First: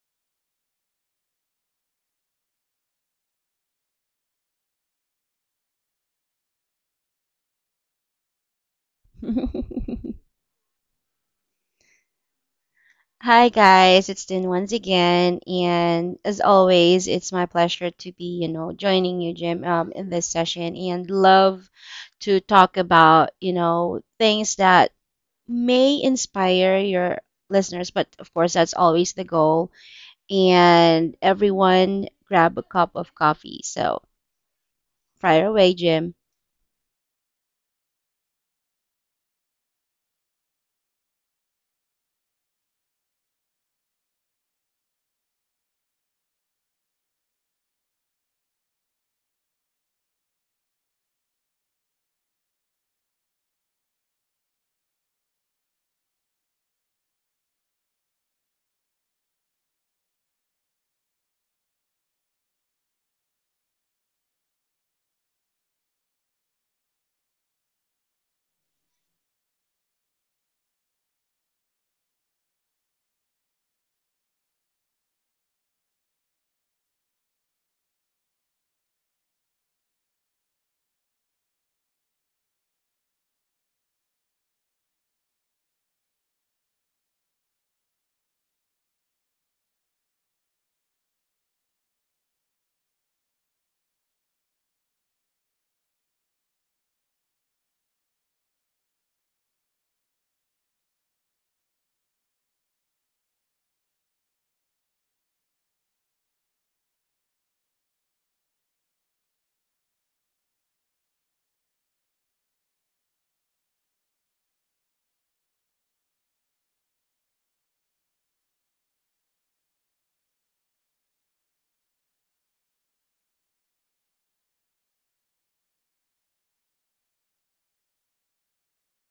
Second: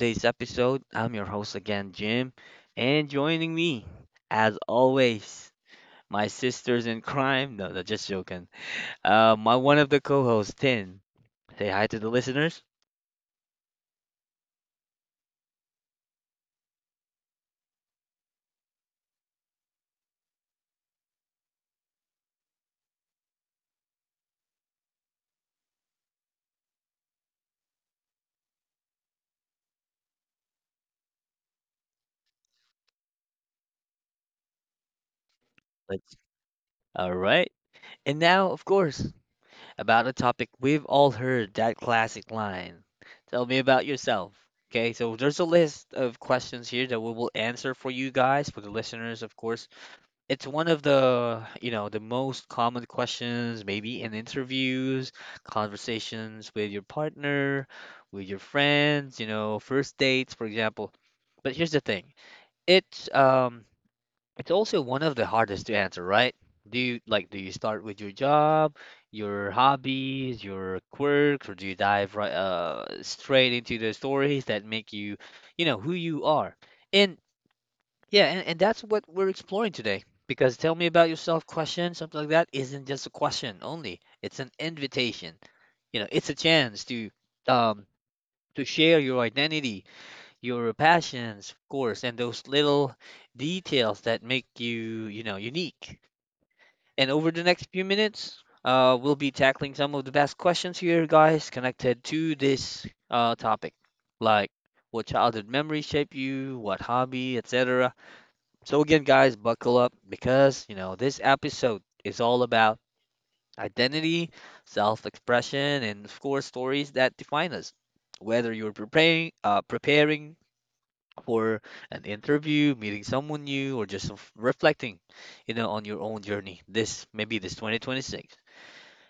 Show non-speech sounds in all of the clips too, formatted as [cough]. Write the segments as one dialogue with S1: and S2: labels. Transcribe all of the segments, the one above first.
S1: today's episode. I'm your host again, Jim, and joining me, as always, my sisters in crime. No, no, just joking. My one of the
S2: [laughs]
S1: co-hosts, Tin. Say hi to the listeners.
S2: Hi guys, it's Din once again, and as always, it's my pleasure to be, joining you, Jim, in this session, and love to talk about, things that may inspire your listeners, but of course, that's always the goal. And everyone grab a cup of coffee. So fire away, Jim.
S1: Let's. All right, and now, of course, about a topic we've all heard that classic line. Tell me about yourself. Okay, so there's a list of questions here that we will answer for you guys, for the listeners, of course. It's one of the the most common questions maybe in interviews, conversations with your partner, with your friends, first dates for example. But here's the thing, it's it's also one of the hardest to answer, right? Do you start with your job, your hobbies, your quirks, or do you dive right straight into the stories that make you you know who you are? And yeah, and that's what we're exploring today. Because tell me about yourself question, something like that, isn't just a question only. It's an invitation. You know, it's a chance um to share your identity, your passions, of course, and those little details that make you, you know, unique. And over the next few minutes, we'll be tackling some of the best questions here, guys, connected to this topic, like what childhood memories shape you, what hobby, etc. So again, guys, buckle up because you know this episode is all about identity, self-expression, and of course, stories that define us. Whether you're preparing for an interview, meeting someone new, or just reflecting, you know, on your own journey. This maybe this 2026.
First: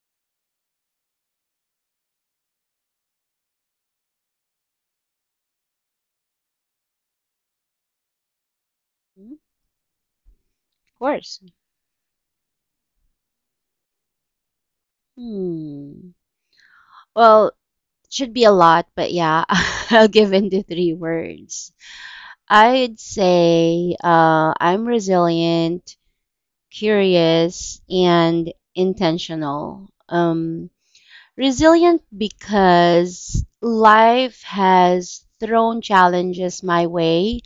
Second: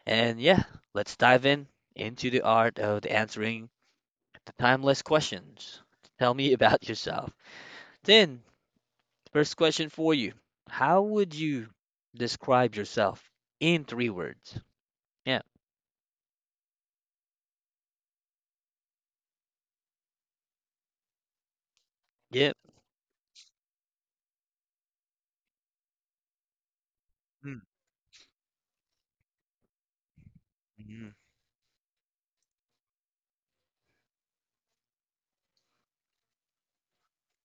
S1: And yeah, let's dive in into the art of the answering the timeless questions. Tell me about yourself. Tin,
S2: Mm. Of
S1: first question for you. How would
S2: course.
S1: you describe yourself in three words? Yeah.
S2: Hmm. Well, it should be a lot, but yeah, [laughs] I'll give in to three words.
S1: Yeah.
S2: I'd say I'm resilient,
S1: Mm,
S2: curious, and intentional.
S1: mhm,
S2: Resilient because life has thrown challenges my way,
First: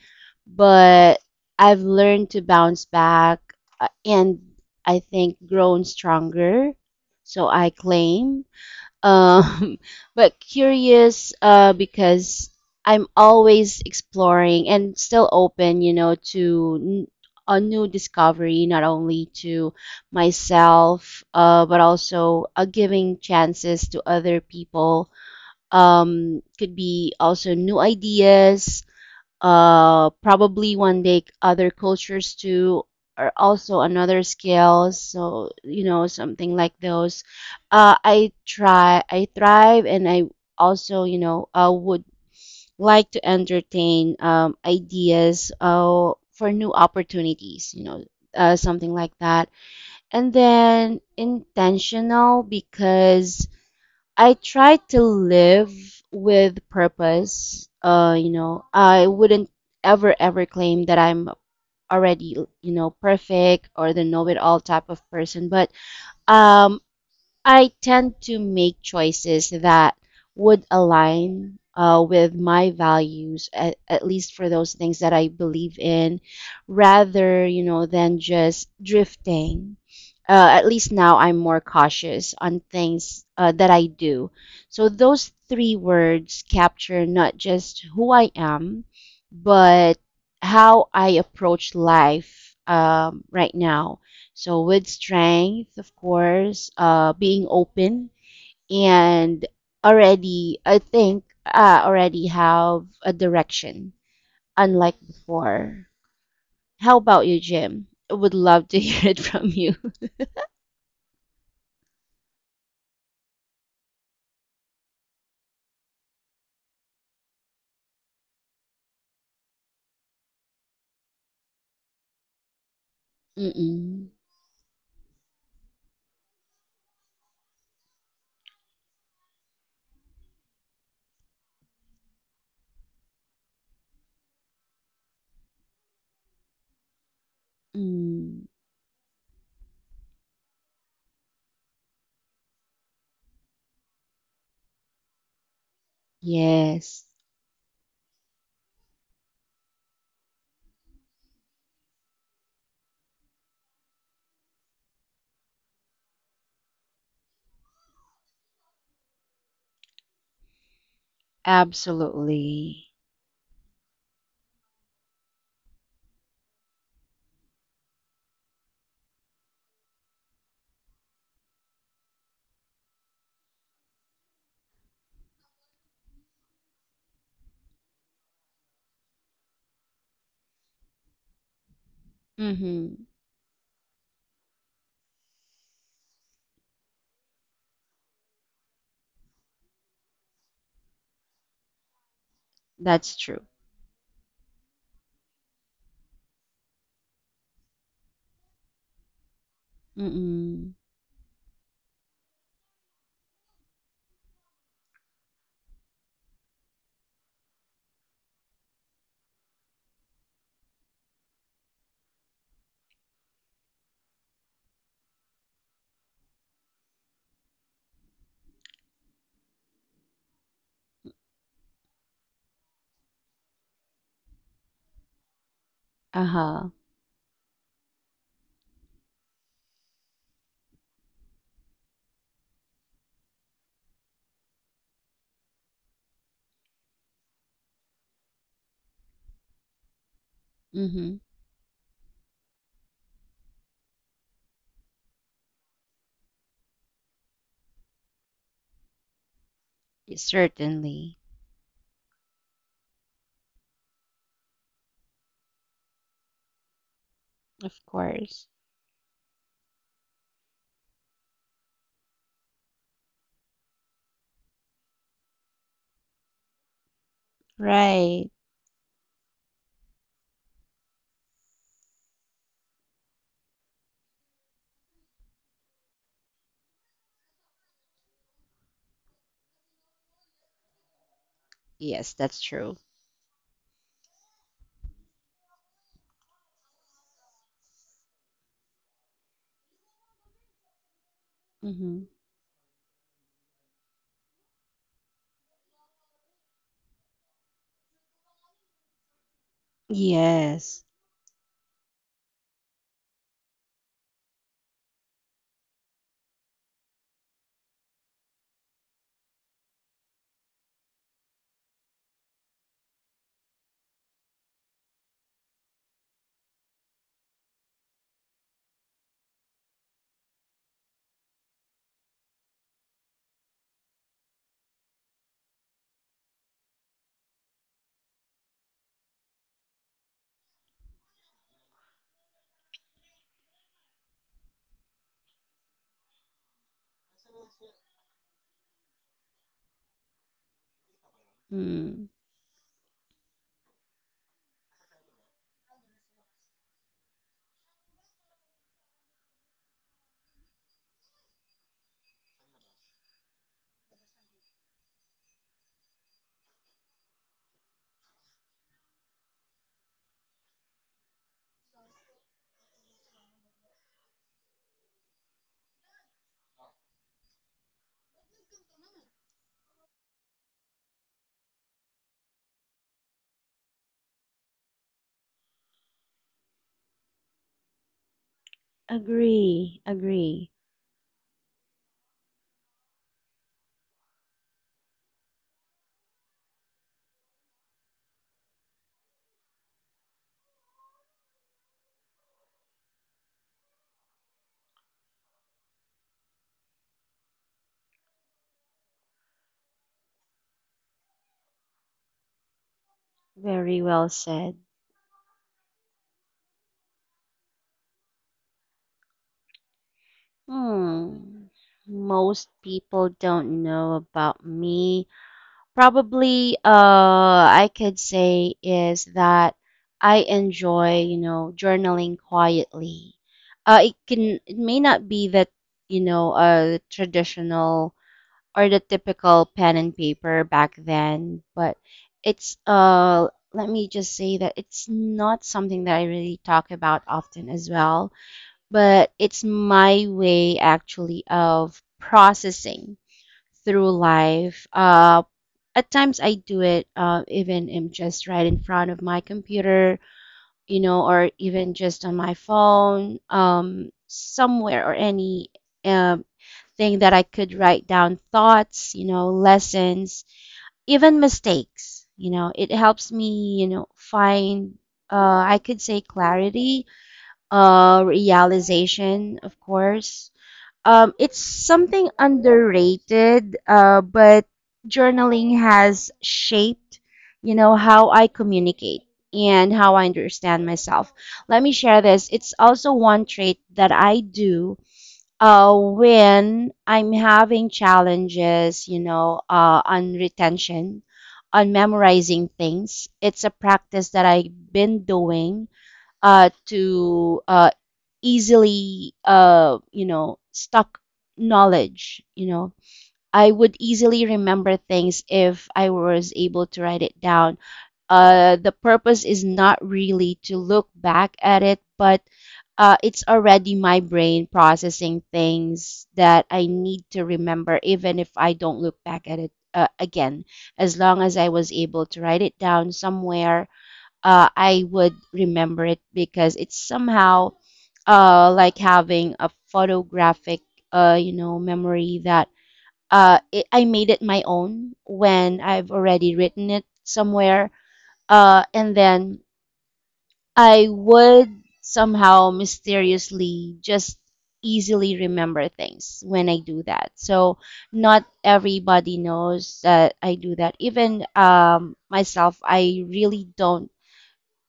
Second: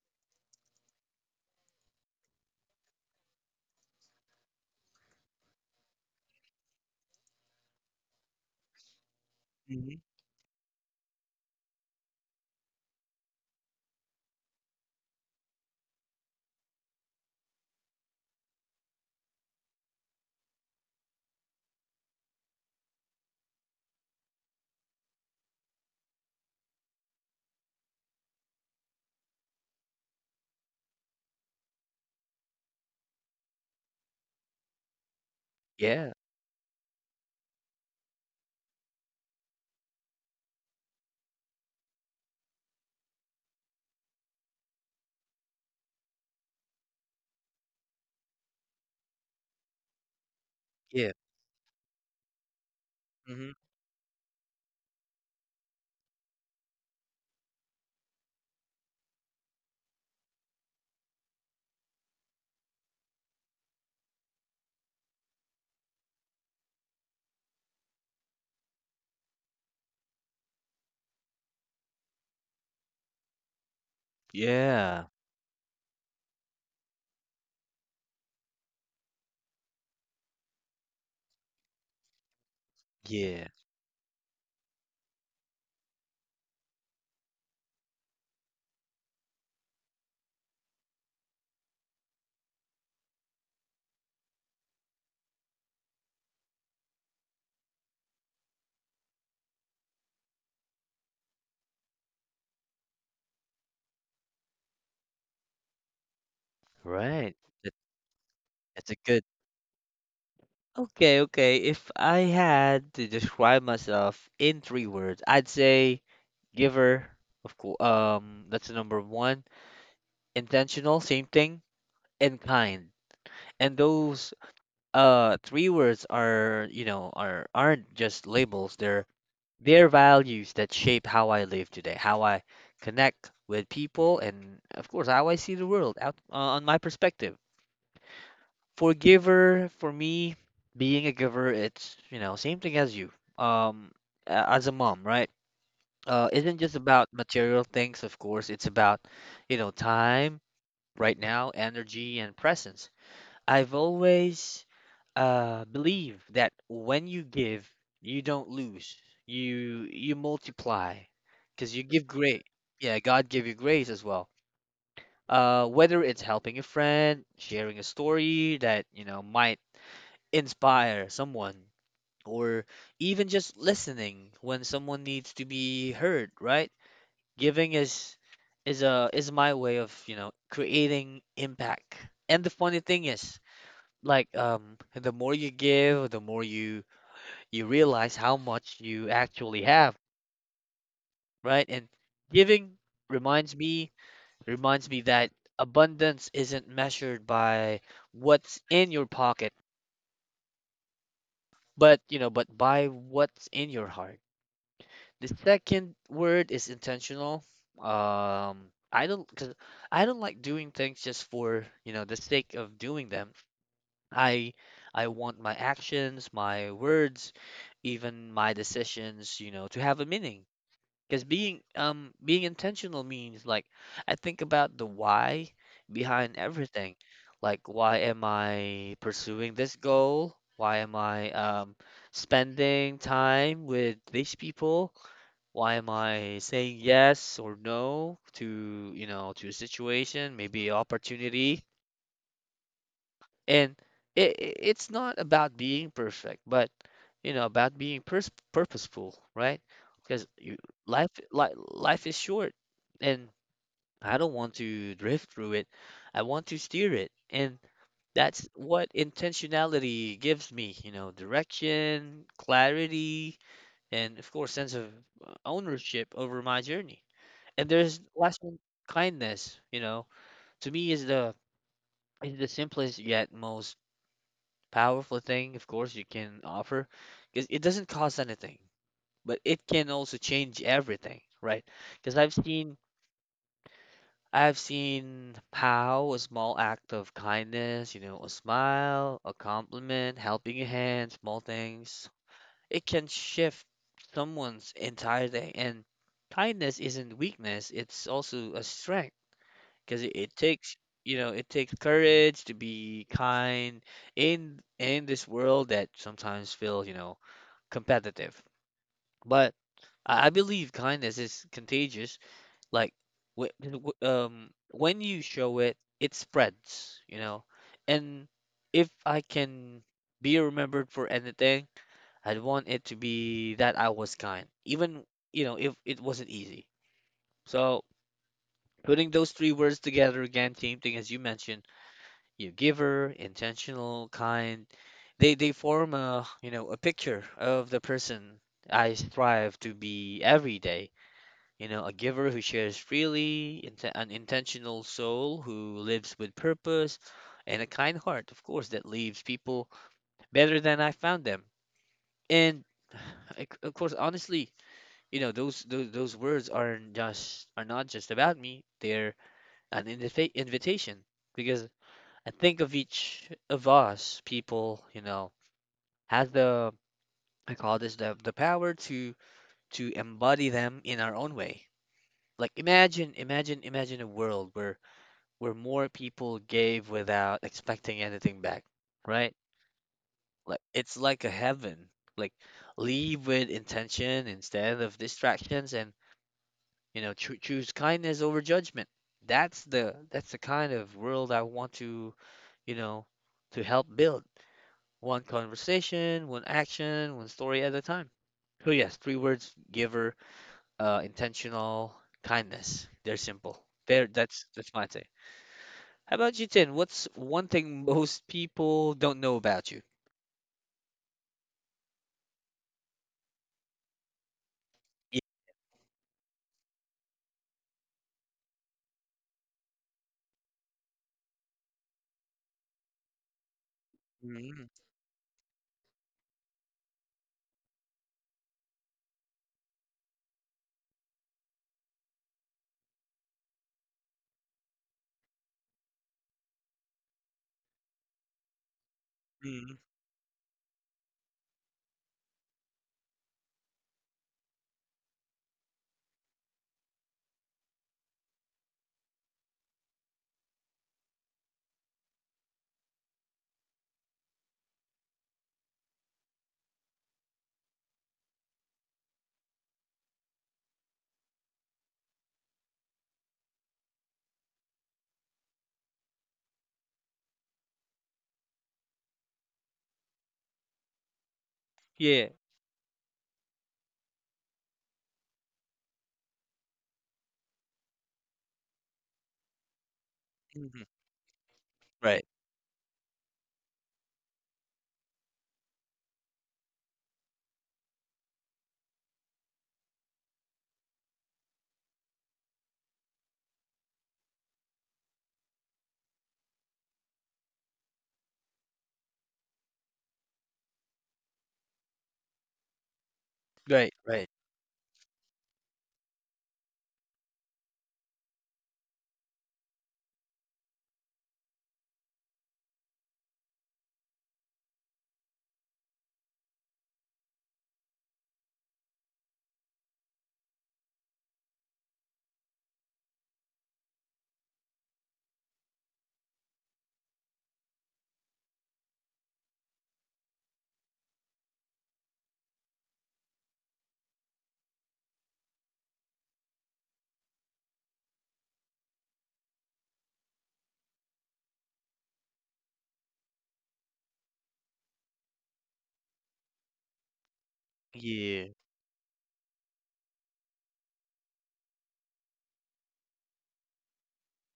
S2: but I've learned to bounce back and I think grown stronger. So I claim um,
S1: mhm.
S2: [laughs] but curious because I'm always exploring and still open, to a new discovery, not only to myself, but also giving chances to other people. Could be also new ideas, probably one day other cultures too are also another scale, so
S1: Yeah.
S2: something like those. I thrive, and I also would like to entertain ideas for new opportunities, something like that. And then
S1: Yeah.
S2: intentional because
S1: Mhm.
S2: I try to live with purpose. I wouldn't ever, ever claim that I'm already, perfect or the know-it-all type of person, but um, I tend to make choices that would align with my values, at least for those things
S1: Yeah.
S2: that I believe in, rather, than just drifting. At least now I'm more cautious on things
S1: Yeah.
S2: that I do. So those three words capture not just who I am, but how I approach life right now, so with strength, of course, being open, and already, I think, already have a direction, unlike before. How about
S1: Right.
S2: you,
S1: That,
S2: Jim? I would love to [laughs]
S1: that's a
S2: hear it
S1: good.
S2: from you.
S1: Okay, okay. If I had to describe myself in three words, I'd say giver, of course. That's the number one. Intentional, same thing, and kind.
S2: [laughs]
S1: And
S2: Mm-mm.
S1: those three words are, you know, aren't just labels. They're their values that shape how I live today, how I connect with people, and of course, how I see the world out on my perspective.
S2: Mm.
S1: For giver, for me, being a giver, it's, you know, same thing as you. Um, as a mom, right? Isn't just
S2: Yes,
S1: about material things, of course, it's about, you know, time right now, energy, and presence. I've always believe that when you give, you don't lose. You multiply because you give grace.
S2: absolutely.
S1: Yeah, God give you grace as well. Whether it's helping a friend, sharing a story that you know might inspire someone, or even just listening when someone needs to be heard, right? Giving is my way of you know creating impact. And the funny
S2: Mm-hmm.
S1: thing is, like the more you give, the more you realize how much you actually have, right? And giving
S2: That's true.
S1: reminds me reminds me that abundance isn't measured by what's in your pocket,
S2: Mm-mm.
S1: but you know, but by what's in your heart. The second word is intentional. Um, I don't cause I don't like doing things just for, you know, the sake of doing them. I I want my actions, my words, even my decisions, you know, to have a meaning. Because being intentional means like I think about the why behind
S2: Uh-huh.
S1: everything. Like why am I pursuing this goal? Why am I spending time with these people? Why am I saying yes or no to, you know, to a situation, maybe
S2: Mm-hmm.
S1: opportunity? And it's not about being perfect but you know about being purposeful, right? Because you, life
S2: Certainly.
S1: li- life is short and I don't want to drift through it. I want to steer it, and
S2: Of
S1: that's
S2: course.
S1: what intentionality gives me, you know, direction, clarity, and of course sense of ownership over my journey. And there's
S2: Right.
S1: last one, kindness. You know, to me is the simplest yet most powerful thing, of course, you can offer because it doesn't cost anything, but it can also change everything, right?
S2: Yes,
S1: Because I've
S2: that's
S1: seen
S2: true.
S1: I've seen how a small act of kindness, you know, a smile, a compliment, helping a hand, small things,
S2: Mm-hmm.
S1: it can shift someone's entire day. And kindness isn't weakness, it's also a strength because it takes
S2: Yes.
S1: you know it takes courage to be kind in this world that sometimes feels you know competitive. But I believe kindness is contagious. Like when you show it it spreads, you know, and if I can be remembered for anything, I'd want it to be that I was kind even, you know, if it wasn't easy. So putting those three words together again, team thing as you mentioned, you giver, intentional, kind, they form a you know a picture of the person I strive to be every day, you know, a
S2: Hmm.
S1: giver who shares freely, an intentional soul who lives with purpose and a kind heart of course that leaves people better than I found them. And of course honestly, you know, those words are not just about me, they're an invitation. Because I think of each of us people, you know, has the, I call this the power to embody them in our own way. Like imagine a world where more people gave without expecting anything back, right?
S2: Agree, agree.
S1: Like it's like a heaven. Like leave with intention instead of distractions, and you know, choose kindness over judgment. That's the kind of world I want to, you know, to help build. One conversation, one action, one story at a time. So yes, three words: giver, intentional, kindness. They're simple.
S2: Very well
S1: That's
S2: said.
S1: my take. How about you, Tin? What's one thing most people don't know about you?
S2: Hmm. Most people don't know about me.
S1: Yeah.
S2: Probably, I could say is that I enjoy, journaling quietly. It it
S1: Mhm,
S2: may not be that, a traditional or the typical pen and paper back then, but it's let me just say that it's not something that I really talk about often as well, but it's
S1: mhm.
S2: my way actually of processing through life. At times I do it even am just right in front of my computer, or even just on my phone, somewhere or any um thing that I could write down thoughts, lessons, even mistakes. It helps me, find, uh, I could say clarity, realization, of course. It's something
S1: Yeah.
S2: underrated, but journaling has shaped, how I communicate and how I understand
S1: Mhm.
S2: myself. Let me share this.
S1: Right.
S2: It's also one trait that I do when I'm having challenges, on retention, on memorizing things. It's a practice that I've been doing to easily, stock knowledge. You know, I would
S1: Right.
S2: easily
S1: Right.
S2: remember things if I was able to write it down. The purpose is not really to look back at it, but it's already my brain processing things that I need to remember, even if I don't look back at it again. As long as I was able to write it down somewhere, I would remember it because it's somehow like having a photographic, memory that I made it my own when I've already written it somewhere, and then I would somehow mysteriously just easily remember things when I do that. So not
S1: Yeah.
S2: everybody knows that I do that. Even myself, I really don't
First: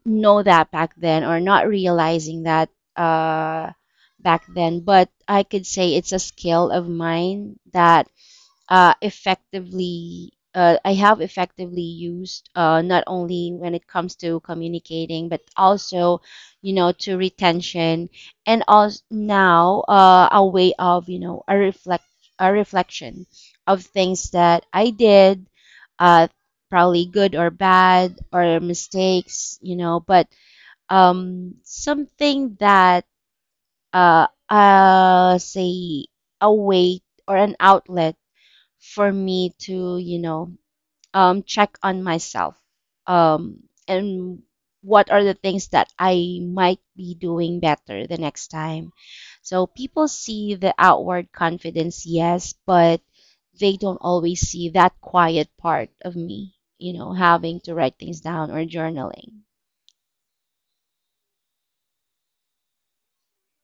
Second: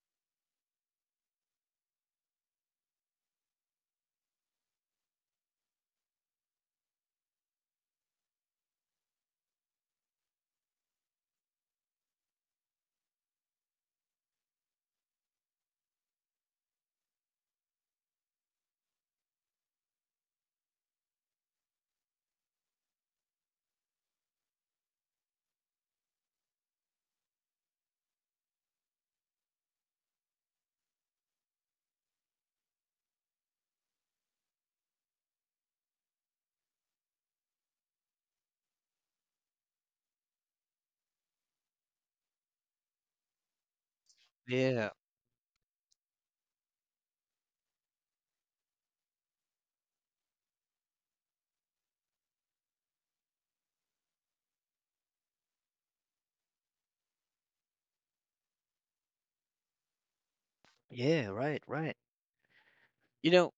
S2: know that back then or not realizing that uh, back then. But I could say it's a skill of mine that effectively I have effectively used, not only when it comes to communicating but also to retention, and also now a way of, a reflection of things that I did, uh, probably good or bad or mistakes, but something that, say, a way or an outlet for me to, check on myself, um, and
S1: Yeah.
S2: what are the things that I might be doing better the next time. So people see the outward confidence, yes, but they don't always see that quiet part of me, having to write things down or journaling.
S1: Yeah. Right. Right. You know,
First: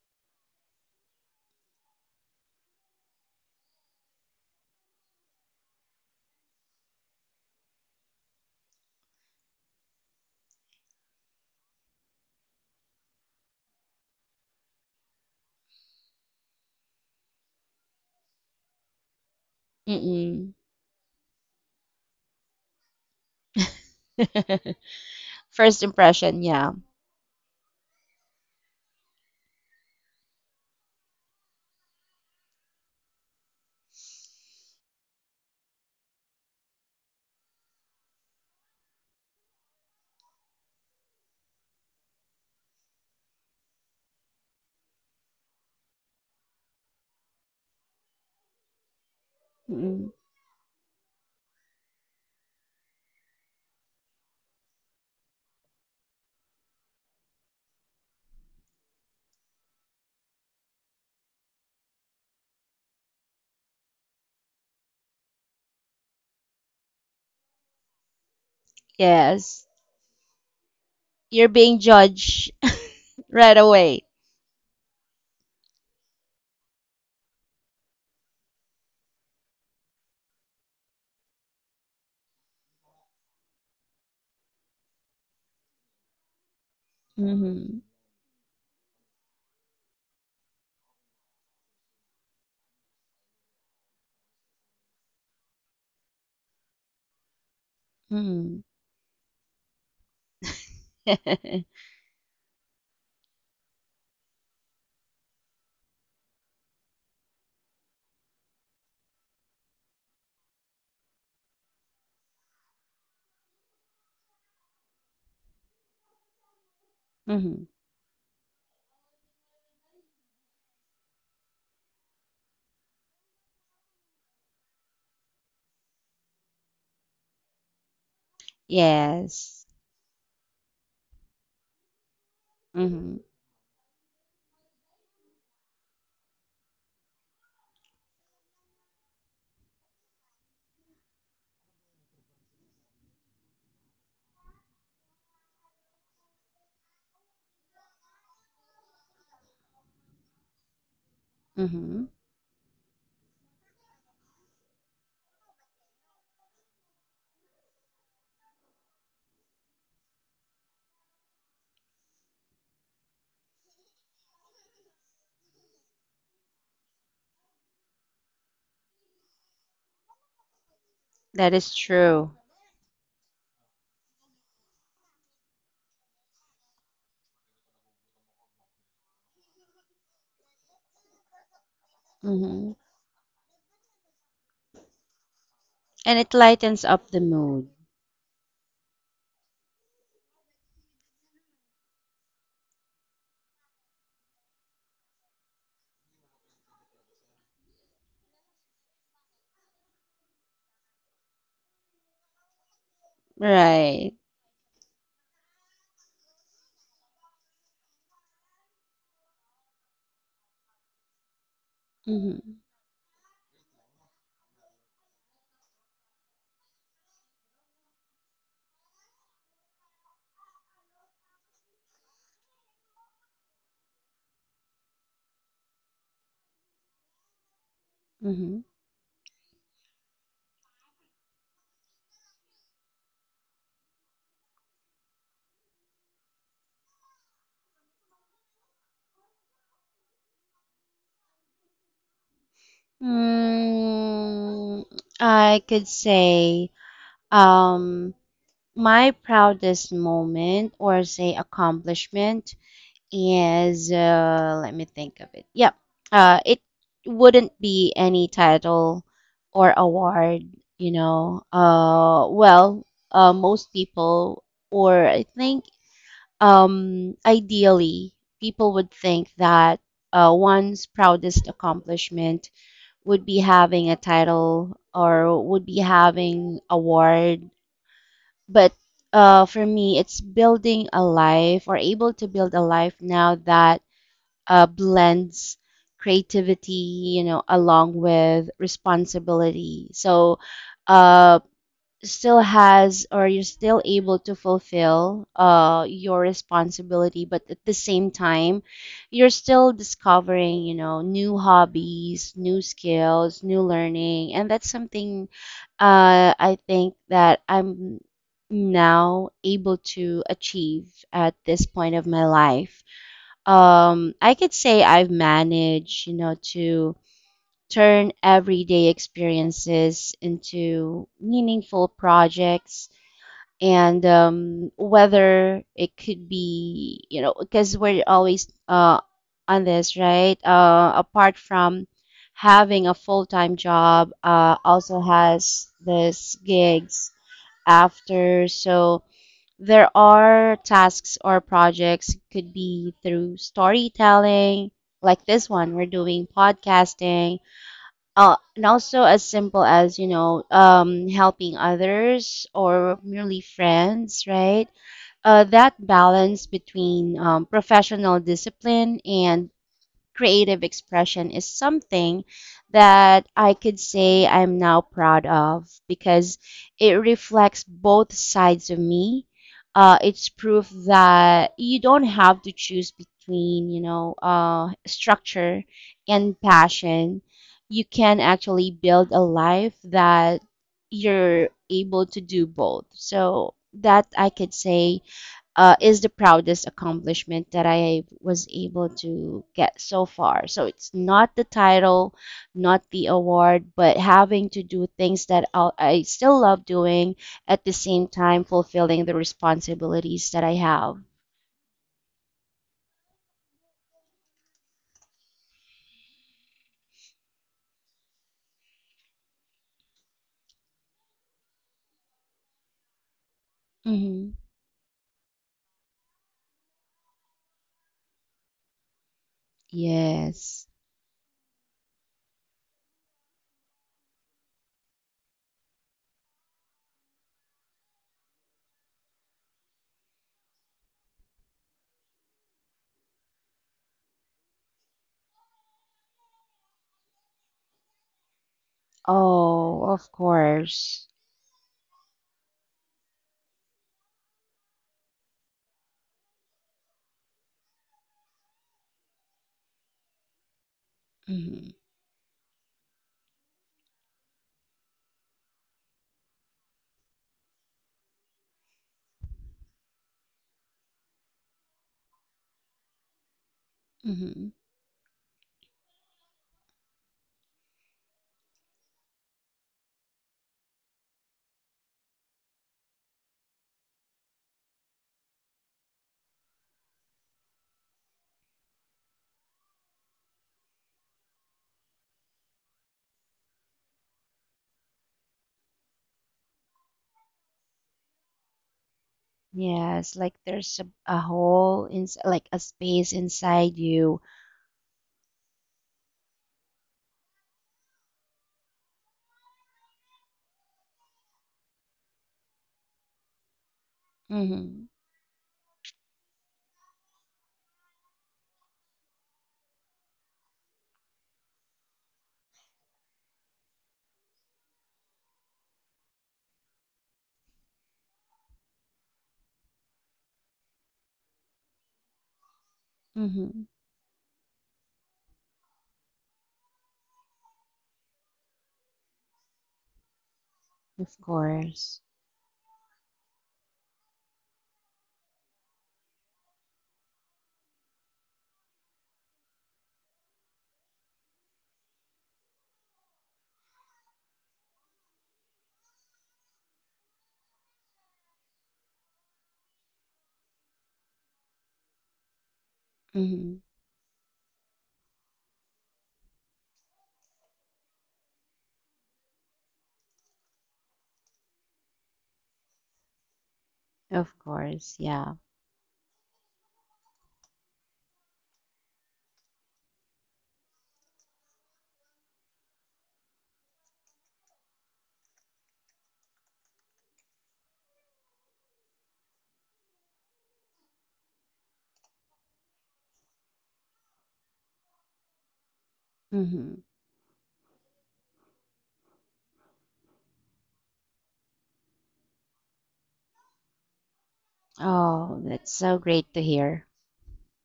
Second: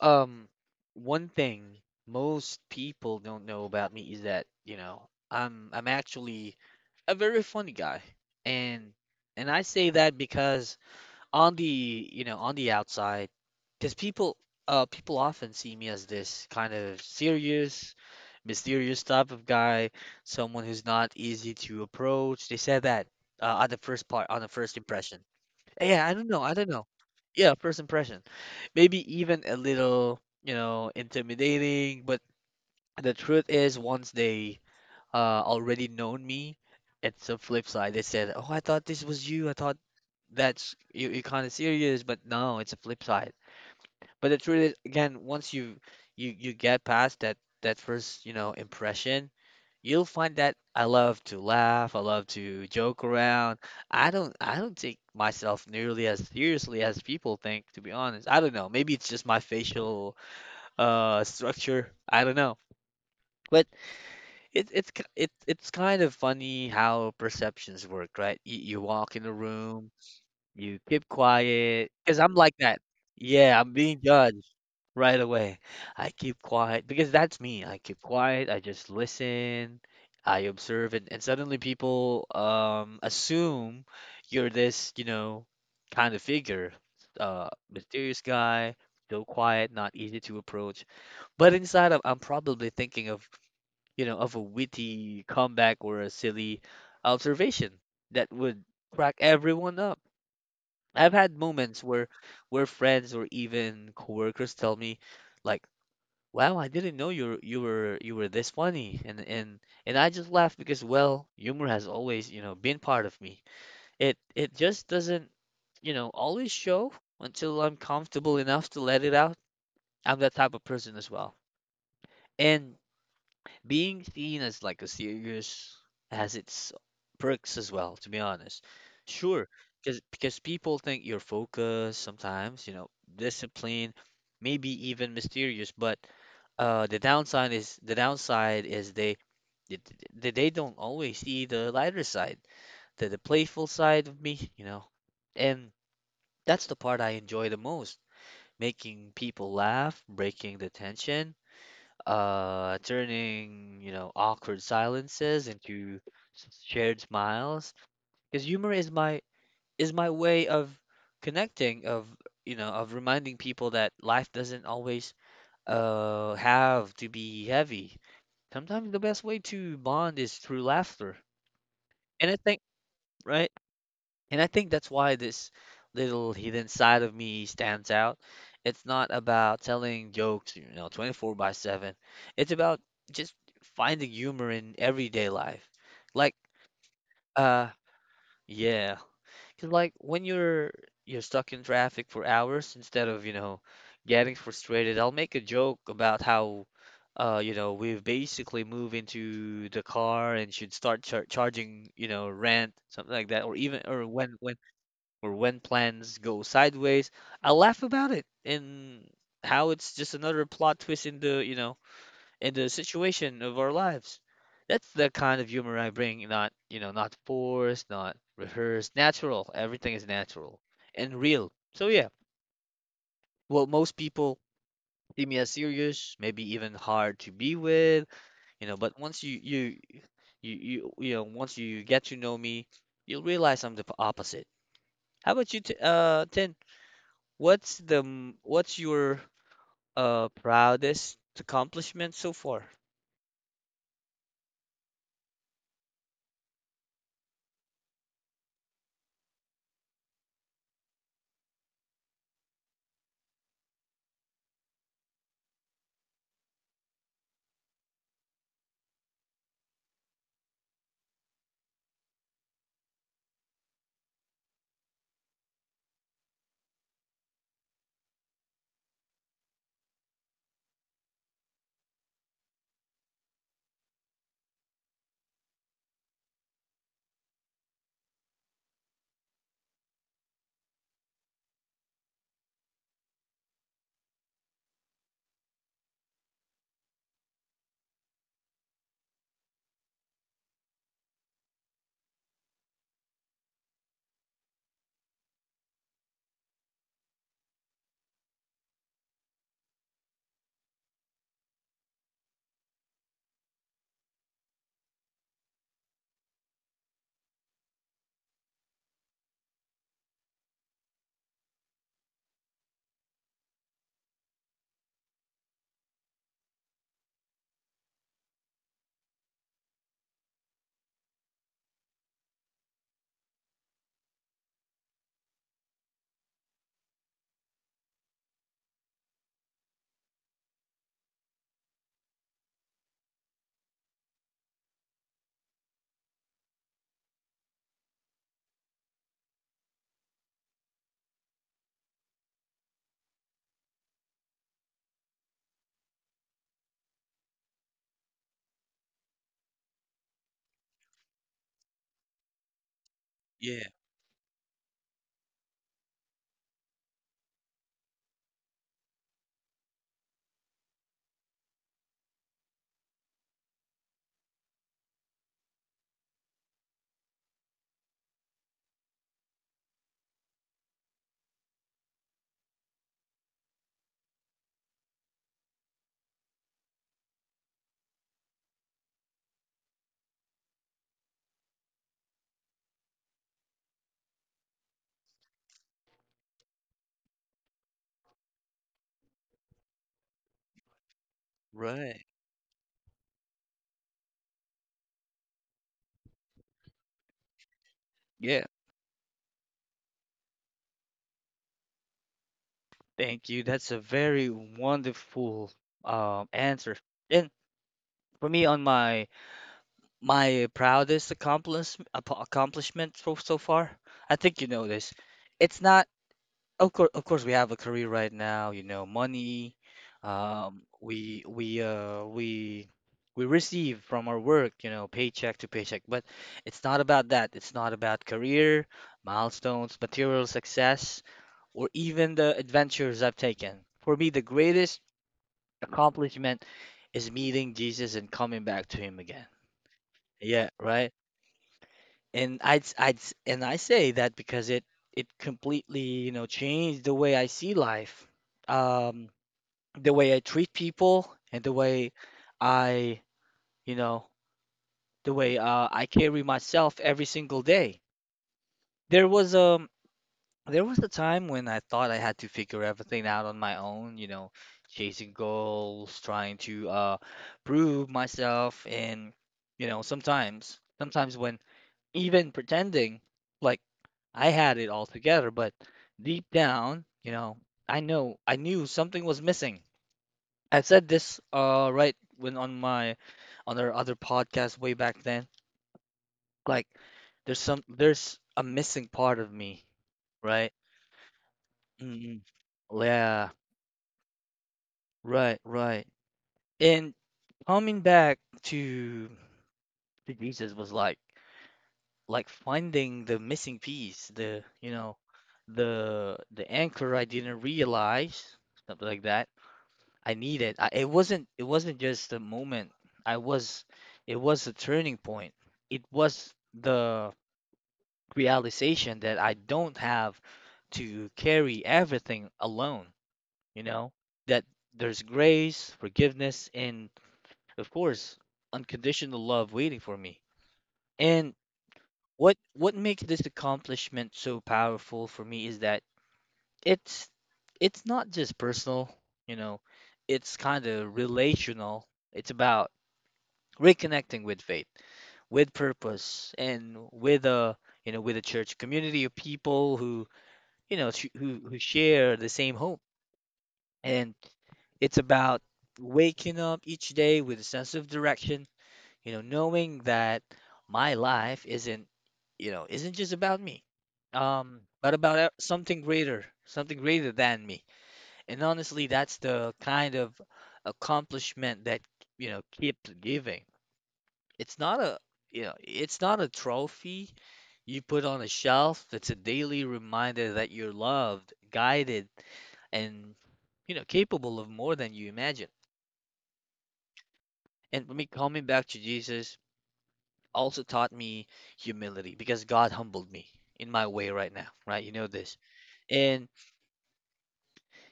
S1: um, one thing most people don't know about me is that, you know, I'm actually a very funny guy. And and I say that because on the, you know, on the outside, because people often see me as this kind of serious, mysterious type of guy,
S2: Mm-mm.
S1: someone who's not easy to approach. They said that on the first part, on the first
S2: [laughs]
S1: impression.
S2: First
S1: Yeah, I don't know.
S2: impression,
S1: I don't
S2: yeah.
S1: know. Yeah, first impression. Maybe even a little, you know, intimidating, but the truth is once they already known me, it's a flip side. They said, "Oh, I thought this was you. I thought that's you you're kind of serious, but no, it's a flip side." But the truth is again, once you get past that first, you know, impression, you'll
S2: Mm-mm.
S1: find that I love to laugh, I love to joke around. I don't take myself nearly as seriously as people think, to be honest. I don't know. Maybe it's just my facial structure. I don't know. But it, it's k- it, it's kind of funny how perceptions work, right? You walk in the
S2: Yes.
S1: room, you keep
S2: You're
S1: quiet,
S2: being
S1: because I'm like
S2: judged
S1: that.
S2: [laughs]
S1: Yeah, I'm
S2: right
S1: being
S2: away.
S1: judged right away. I keep quiet because that's me. I keep quiet. I just listen. I observe, and, suddenly people assume you're this, you know, kind of figure,
S2: Mm-hmm.
S1: mysterious guy, so quiet, not easy to approach. But inside, I'm probably thinking of, you know, of a witty comeback or a silly observation that would
S2: Mm-hmm.
S1: crack everyone up. I've had moments where
S2: [laughs]
S1: where friends or even coworkers tell me, like wow, I didn't know you were this funny, and and I just laugh because well, humor has always you know been part of me. It just doesn't you know always show until I'm
S2: Hmm.
S1: comfortable enough to let it out. I'm that type of person as well, and being seen as like a serious has its perks as well. To be honest, sure,
S2: Yes.
S1: because people think you're focused sometimes, you know,
S2: Hmm.
S1: disciplined, maybe even mysterious, but the downside is they, they don't always see the lighter side, the playful side of me, you know. And that's the part I enjoy the most, making people laugh, breaking the tension,
S2: Hmm.
S1: turning, you know, awkward silences into shared smiles. Because humor is my way of connecting, of you know, of reminding people that life doesn't always have to be heavy. Sometimes the best way to bond is through laughter.
S2: That is
S1: And I
S2: true.
S1: think, right? And I think that's why this little hidden side of me stands out. It's not about telling jokes, you know, 24 by 7. It's about
S2: Hmm.
S1: just finding humor in everyday life. Like,
S2: And it lightens up the
S1: uh,
S2: mood.
S1: yeah, cause like when you're stuck in traffic for hours instead of, you know, getting frustrated, I'll make a joke about how you know, we've basically moved into the car and should start charging, you know, rent, something like that, or even or when
S2: Right.
S1: when or when plans go sideways. I laugh about it and how it's just another plot twist in the
S2: Hmm.
S1: situation of our lives. That's the kind of humor I bring, not, you know, not forced, not rehearsed, natural. Everything is natural and real. So yeah, well, most people see me as serious, maybe even hard to be with, you know,
S2: Hmm.
S1: but once you know, once you get to know me, you'll realize I'm the opposite. How about you, t Tin? What's the what's your proudest accomplishment so far?
S2: Mm, I could say um, my proudest moment or say accomplishment. Yes, let me think of it. Yep. It wouldn't be any title or award, you know. Well, most people, or I think, ideally, people would think that one's proudest accomplishment would be having a title or would be having award. But for me, it's building a life or able to build a life now that blends creativity, along with responsibility. So, uh, still has or you're still able to fulfill your responsibility, but at the same time, you're still discovering, new hobbies, new skills, new learning, and that's something I think that I'm now able to achieve at this point of my life. I could say I've managed, to turn everyday experiences into meaningful projects. And whether it could be, because we're always on this, right? Apart from having a full time job, also has this gigs after. So there are tasks or projects could be through storytelling, like this one we're doing, podcasting, and also as simple as, helping others or
S1: Yeah,
S2: merely friends, right? That balance between professional discipline and creative expression is something that I could say I'm now proud of because it reflects both sides of me. It's proof that you don't have to choose between, structure and passion. You can actually build a life that you're able to do both. So that I could say is the proudest accomplishment that I was able to get so far. So it's not the
S1: right.
S2: title, not the award, but having to do things that I still love doing at the same
S1: Yeah.
S2: time, fulfilling the responsibilities that I have.
S1: Thank you. That's a very wonderful answer. And for me, on my proudest accomplishment so far, I think you
S2: Hmm.
S1: know this. It's not of course we have a career right now, you know, money. Um,
S2: Yes.
S1: we we uh we we receive from our work, you know, paycheck to paycheck. But it's not about that. It's not about career, milestones, material success, or even the adventures I've taken. For me, the greatest accomplishment is meeting Jesus and coming back to him again.
S2: Oh, of
S1: Yeah, right.
S2: course.
S1: And I'd i I'd and I say that because it completely, you know, changed the way I see life. Um, the way I treat people and the way
S2: Hmm.
S1: I, you know, the way I carry myself every single day. There was a. There was a time when I thought I had to figure everything out on my own, you know,
S2: Hmm.
S1: chasing goals, trying to prove myself and you know, sometimes when even pretending like I had it all together, but deep down, you know, I knew something was missing. I said this right when on my on our other podcast way back then, like there's a missing part of me,
S2: Yes,
S1: right?
S2: like there's a
S1: Mm
S2: hole
S1: mm.
S2: in, like a
S1: Yeah,
S2: space inside you.
S1: right, right. And coming back to to Jesus was like finding the missing piece, the you know,
S2: Hmm.
S1: the anchor I didn't realize, something like that, I needed. It wasn't just a moment. I was It was a turning point. It was the realization that I don't have to carry everything alone, you know,
S2: Hmm.
S1: that there's grace, forgiveness, and of course, unconditional love waiting for me. And
S2: Of course.
S1: what makes this accomplishment so powerful for me is that it's it's not just personal, you know, it's kind of relational. It's about reconnecting with faith, with purpose, and with a you know with a church community of people who you know who share the same hope.
S2: Mhm.
S1: And it's about waking up each day with a sense of direction, you know, knowing that my life isn't, you know, isn't just about me, um,
S2: Of
S1: but about
S2: course, yeah.
S1: something greater, something greater than me. And honestly, that's the kind of accomplishment that, you know, keeps giving. It's not a, you know, it's not a trophy you put on a shelf. It's a daily reminder that you're loved, guided, and, you know, capable of more than you imagine.
S2: Hmm.
S1: And let me, coming back to Jesus, also taught me humility because God humbled me in my way right now, right? You know this.
S2: Oh, that's so
S1: And
S2: great to hear.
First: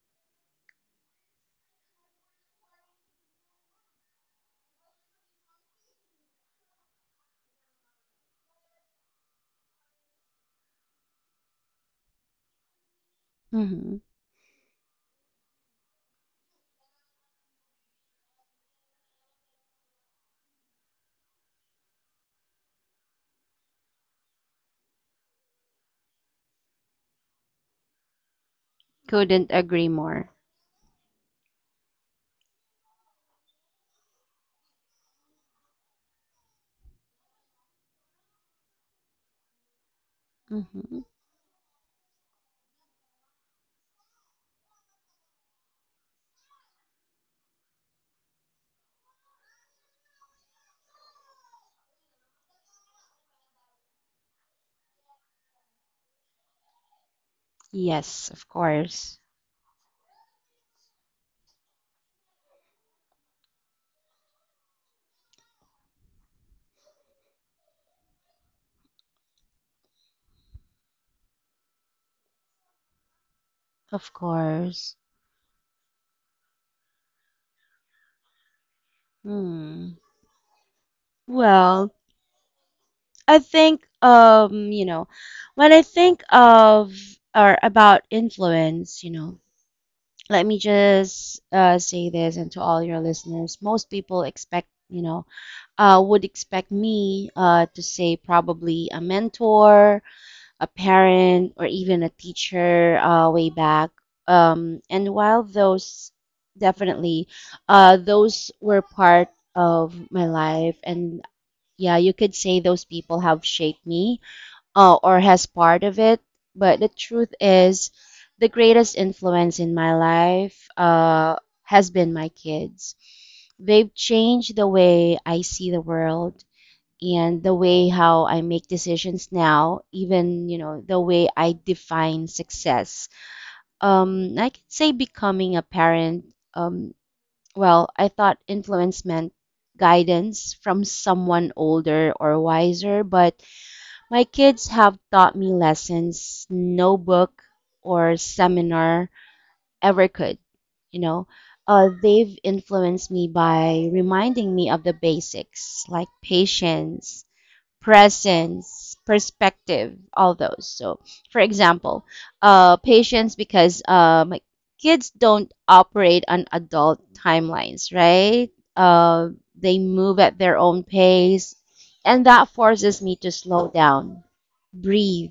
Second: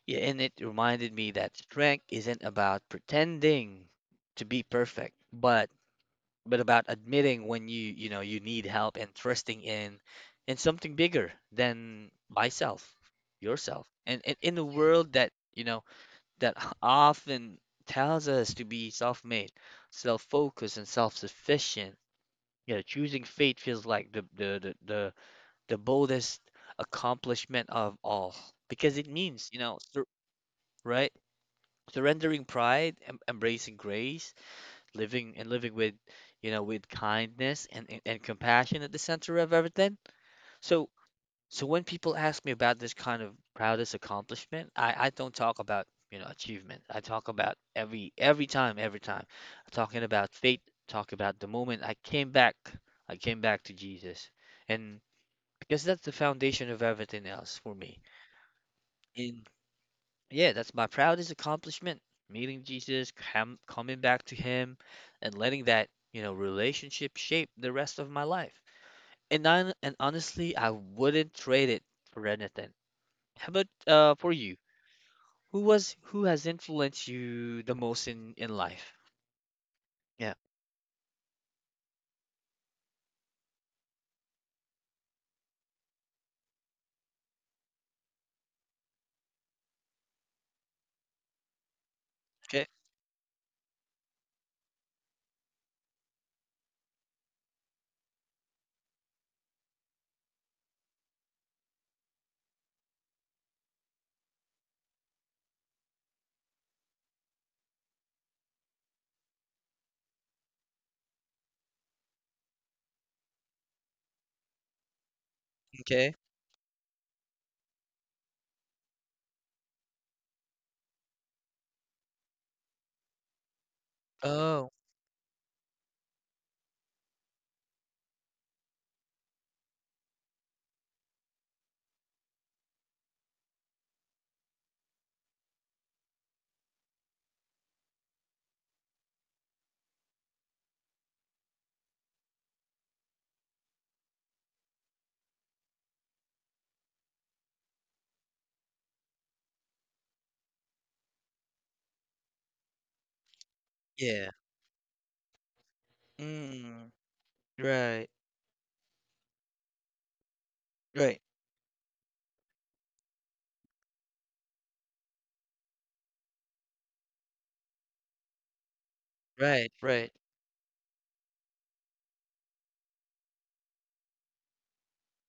S1: yeah, and it reminded me that strength isn't about pretending to be perfect, but about admitting when you know, you need help and trusting in something bigger than yourself.
S2: Hmm.
S1: And in a world that, you know, that [laughs] often tells us to be self-made, self-focused, and self-sufficient, yeah, choosing faith feels like the the boldest accomplishment of all because it
S2: Couldn't
S1: means, you know,
S2: agree more.
S1: right? Surrendering pride, embracing grace, living with, you know, with kindness and compassion at the center of everything. So,
S2: Hmm.
S1: so when people ask me about this kind of proudest accomplishment, I don't talk about, you know, achievement. I talk about every time. I'm talking about faith, talk about the moment I came back to Jesus. And because that's the foundation of everything else for me.
S2: Yes, of course.
S1: And yeah, that's my proudest accomplishment: meeting Jesus, coming back to Him, and letting that, you know, relationship shape the rest of my life. And honestly, I wouldn't trade it for anything. How about
S2: Of
S1: for you?
S2: course.
S1: Who was who has influenced you the most in life?
S2: Hmm.
S1: Yeah.
S2: Well, I think when I think of or about influence, let me just say this and to
S1: Okay.
S2: all your listeners, most people expect, would expect me to say probably a mentor, a parent, or even a teacher way back. And while those definitely, those were part of my life, and yeah, you could say those people have shaped me or has part of
S1: Okay.
S2: it. But the truth is, the greatest influence in my life has been my kids. They've changed the
S1: Oh,
S2: way I see the world, and the way how I make decisions now, even the way I define success. I could say becoming a parent. Well, I thought influence meant guidance from someone older or wiser, but my kids have taught me lessons no book or seminar ever could. You know, they've influenced me by
S1: yeah.
S2: reminding me of the basics, like
S1: Mm,
S2: patience,
S1: right.
S2: presence, perspective, all those. So,
S1: Right.
S2: for example, patience, because my kids don't operate on adult timelines, right? Uh,
S1: Right.
S2: they
S1: Right.
S2: move at their own pace, and that forces me to slow down, breathe,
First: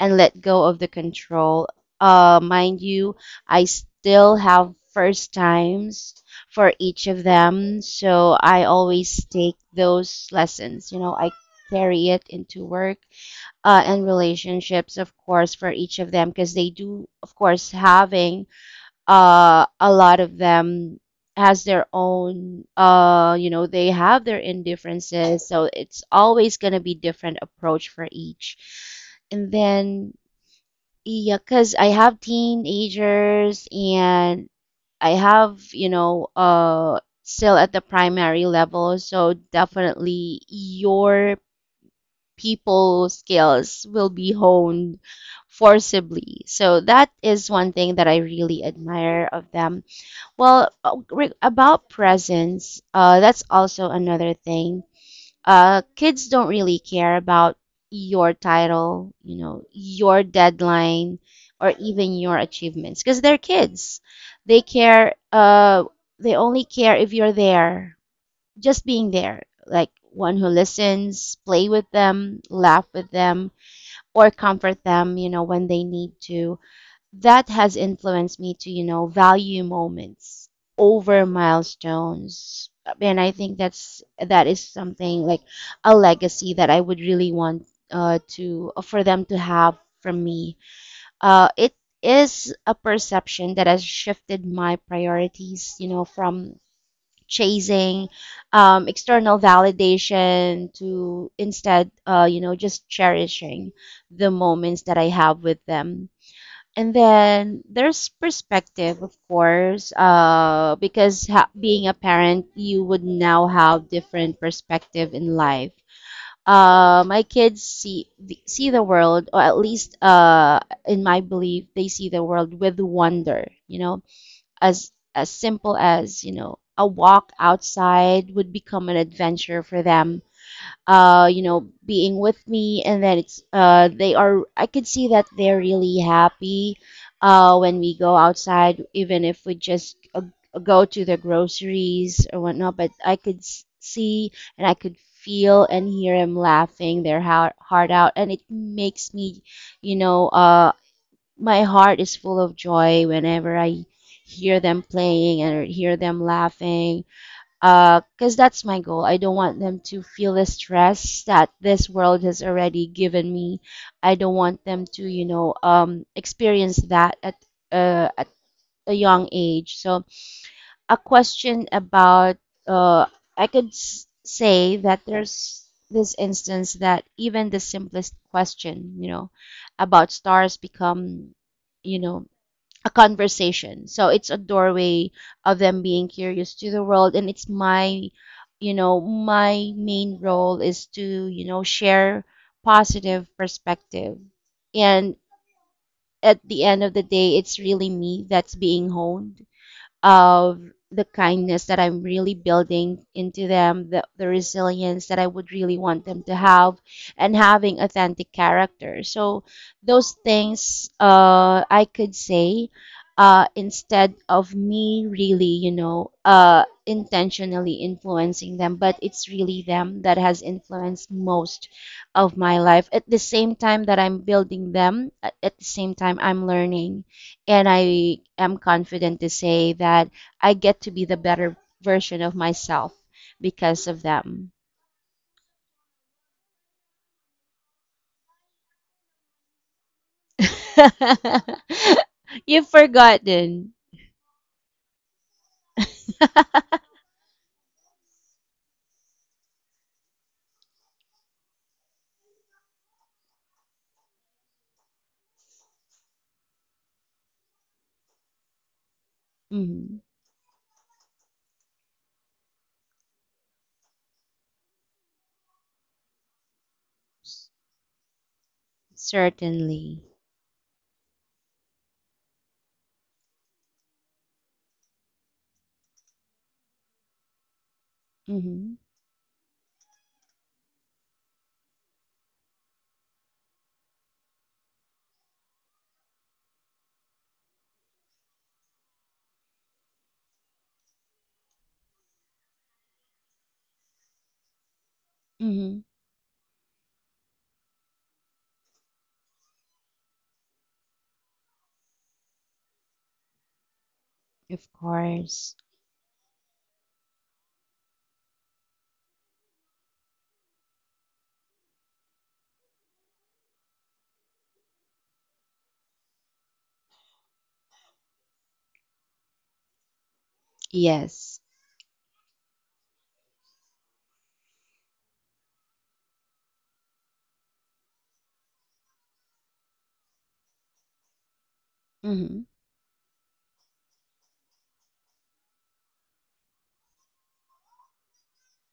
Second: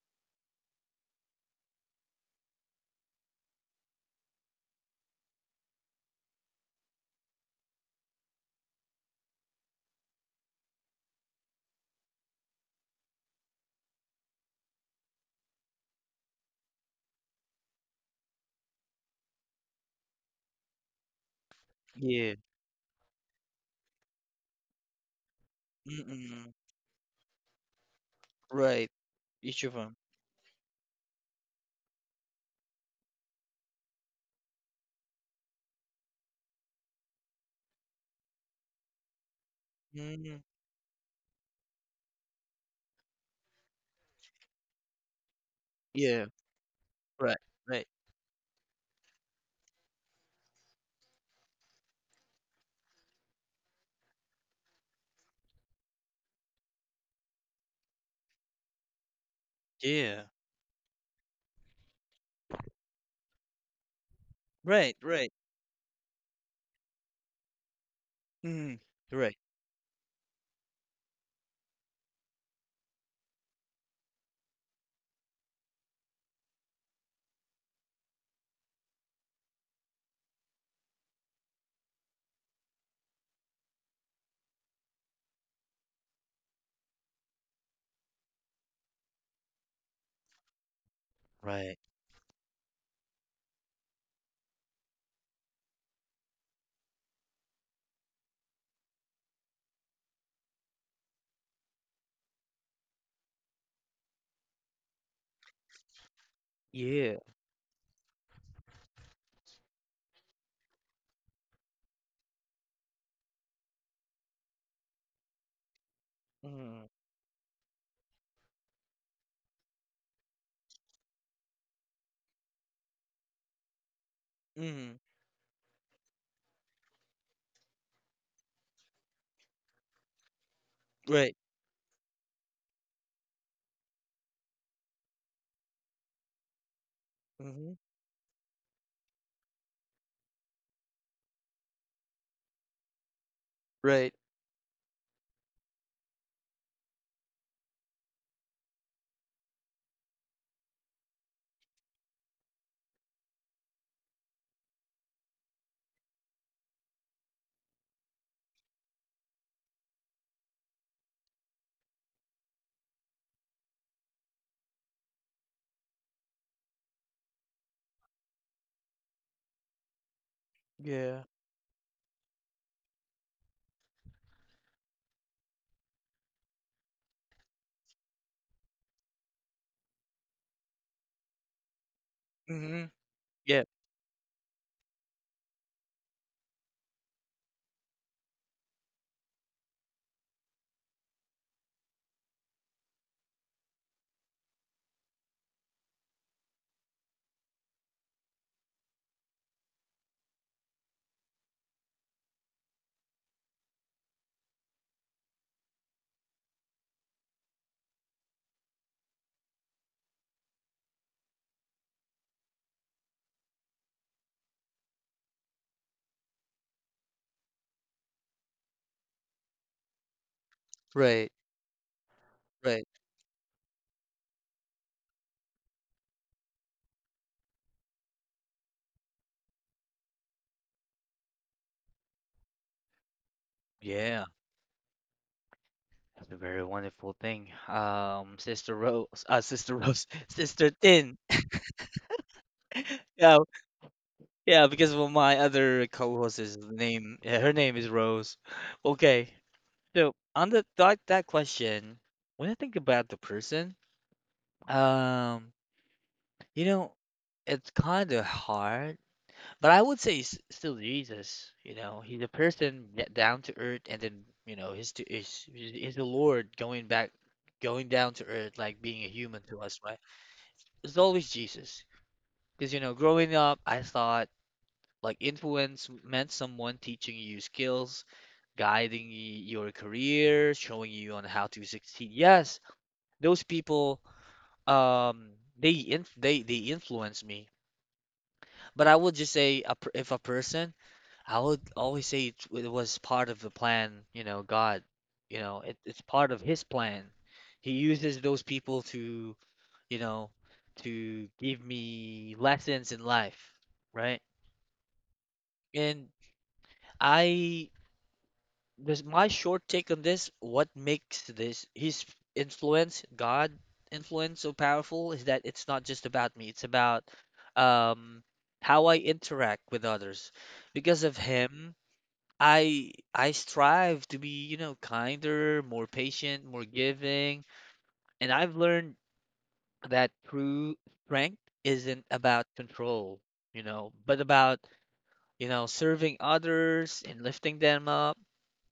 S2: and let go of the control. Mind you, I still have first times for each of them, so I always take those lessons. You know, I carry it into work and relationships, of course, for each of them because they do, of course, having a lot of them, has their
S1: Yeah.
S2: own, they have their indifferences, so it's
S1: Mm-mm.
S2: always going to be different approach for each.
S1: Right.
S2: And
S1: Each of them.
S2: then yeah, because I have teenagers and I have, still at the primary level. So
S1: Mm,
S2: definitely your people skills will be honed
S1: yeah.
S2: forcibly. So that
S1: Right.
S2: is one
S1: Right.
S2: thing that I really admire of them. Well, about presence, that's also another thing. Kids don't really care about your title, your
S1: Yeah.
S2: deadline, or even your achievements because they're kids. They
S1: Right,
S2: care.
S1: right.
S2: They only care if you're there,
S1: Mhm.
S2: just being
S1: Right.
S2: there, like one who listens, play with them, laugh with them, or comfort them, you know, when they need to. That has influenced me to, you know, value moments over milestones, and I think that is something like a legacy that I would really want to for them to have from me. It
S1: Right.
S2: is a perception that has shifted my priorities, you know, from chasing external validation to instead, you know, just cherishing the moments that I have with them. And
S1: Yeah.
S2: then there's perspective, of course, because being a parent, you would now have different perspective in life.
S1: Mhm.
S2: My kids see the world, or at least, in my belief, they see the world with wonder. You know, as
S1: Mhm.
S2: as simple as, you know, a walk outside would become an adventure for them,
S1: Right.
S2: you know, being with me, and then it's they are. I could see that they're really happy
S1: Mhm.
S2: when we go outside, even if we just, go to the groceries or whatnot. But I could
S1: Right.
S2: see and I could feel and hear them laughing their heart out, and it makes me, you know, my heart is full of joy whenever I hear them playing and hear them laughing, because that's my goal. I don't want them to feel the stress that this world has already given me. I don't want them to, you know, experience that at a young age. So a
S1: Yeah.
S2: question about, uh, I could say that there's this instance that even the simplest question, you know, about stars become, you know, a
S1: Mhm. Yeah.
S2: conversation. So it's a doorway of them being curious to the world, and it's my, you know, my main role is to, you know, share positive perspective. And at the end of the day, it's really me that's being honed of the kindness that I'm really building into them, the resilience that I would really want them to have, and having authentic character. So, those things, I could say, instead of me really, you know, intentionally influencing them, but it's really them that has influenced
S1: Right.
S2: most of my life.
S1: Right.
S2: At the same time that I'm building them, at the same time I'm learning, and I am confident to say that I get to be the better version of myself because of
S1: Yeah.
S2: them.
S1: That's a very wonderful thing. Sister Rose, [laughs] Sister Rose, [laughs] Sister Tin.
S2: [laughs] You've
S1: Yeah,
S2: forgotten.
S1: yeah, because of my other co-host's
S2: [laughs]
S1: name, yeah, her name is Rose. [laughs] Okay, so on the that that question, when I think about the person, um, you know, it's kind of hard. But I would
S2: Hmm.
S1: say still Jesus. You know, he's a person that down to earth, and then you know, he's to is the Lord going back, going down to earth, like being a human to us, right?
S2: Certainly.
S1: It's always Jesus, because you know, growing up, I thought like influence meant someone teaching you skills,
S2: Hmm.
S1: guiding your career, showing you on how to succeed. Yes, those people, um, they inf they influence me. But I would just say, if a person, I would always say it, it was part of the plan, you know, God, you know,
S2: Hmm.
S1: it's part of his plan. He uses those people to, you know, to give me lessons in life, right?
S2: Of course.
S1: And I, this my short take on this, what makes this his influence, God influence so powerful is that it's not just about me, it's about um how I interact with others. Because of
S2: Yes.
S1: him, I strive to be, you know, kinder, more patient, more giving, and I've learned that true strength isn't
S2: Hmm.
S1: about control, you know, but about, you know, serving others and lifting them up.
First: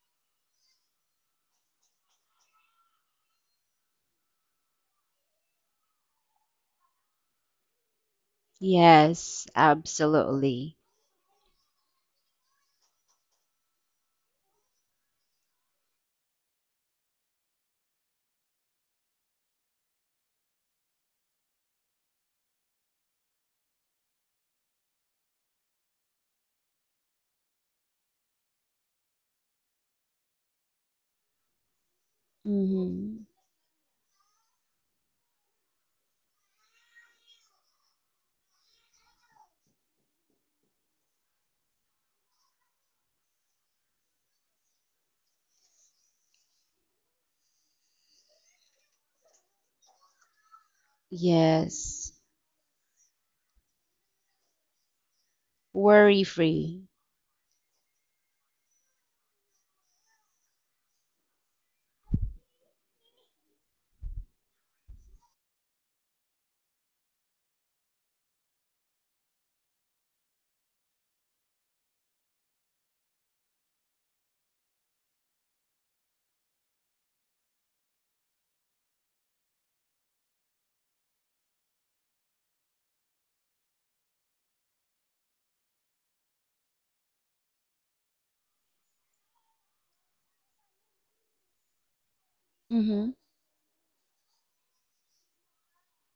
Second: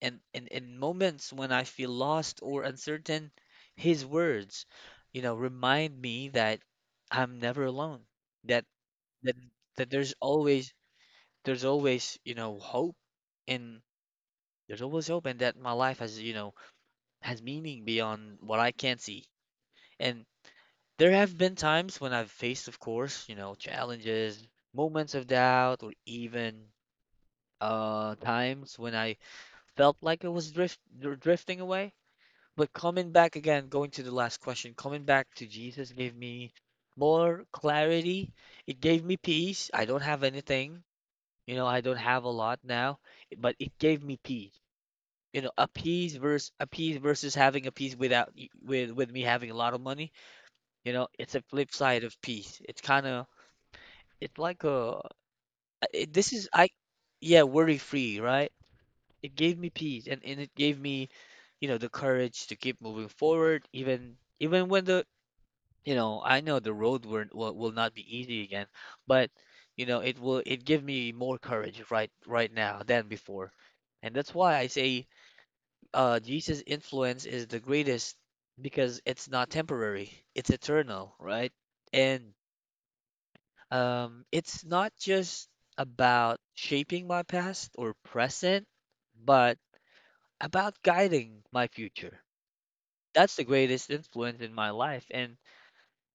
S1: And in moments when I feel lost or uncertain, his words, you know, remind me that I'm never alone, that that
S2: Yes,
S1: that there's always
S2: absolutely.
S1: you know, hope and there's always hope and that my life has, you know, has meaning beyond what I can see. And there have been times when I've faced, of course, you know, challenges, moments of doubt, or even times when I felt like I was drifting away. But coming
S2: Hmm.
S1: back again, going to the last question, coming back to Jesus gave me more clarity. It gave me peace. I don't have anything, you know, I don't have a lot now, but it gave me peace. You know, a peace versus having a peace without with me having a lot of money. You know, it's a flip side
S2: Yes.
S1: of peace. It's kind of, it's like a. it,
S2: Worry
S1: this is, I,
S2: free.
S1: yeah, worry free, right? It gave me peace, and it gave me, you know, the courage to keep moving forward, even, even when the, you know, I know the road will not be easy again, but, you know, it give me more courage right now than before. And that's why I say, Jesus' influence is the greatest because it's not temporary, it's eternal, right? And um, it's not just about shaping my past or present, but about guiding my future.
S2: Hmm.
S1: That's the greatest influence in my life, and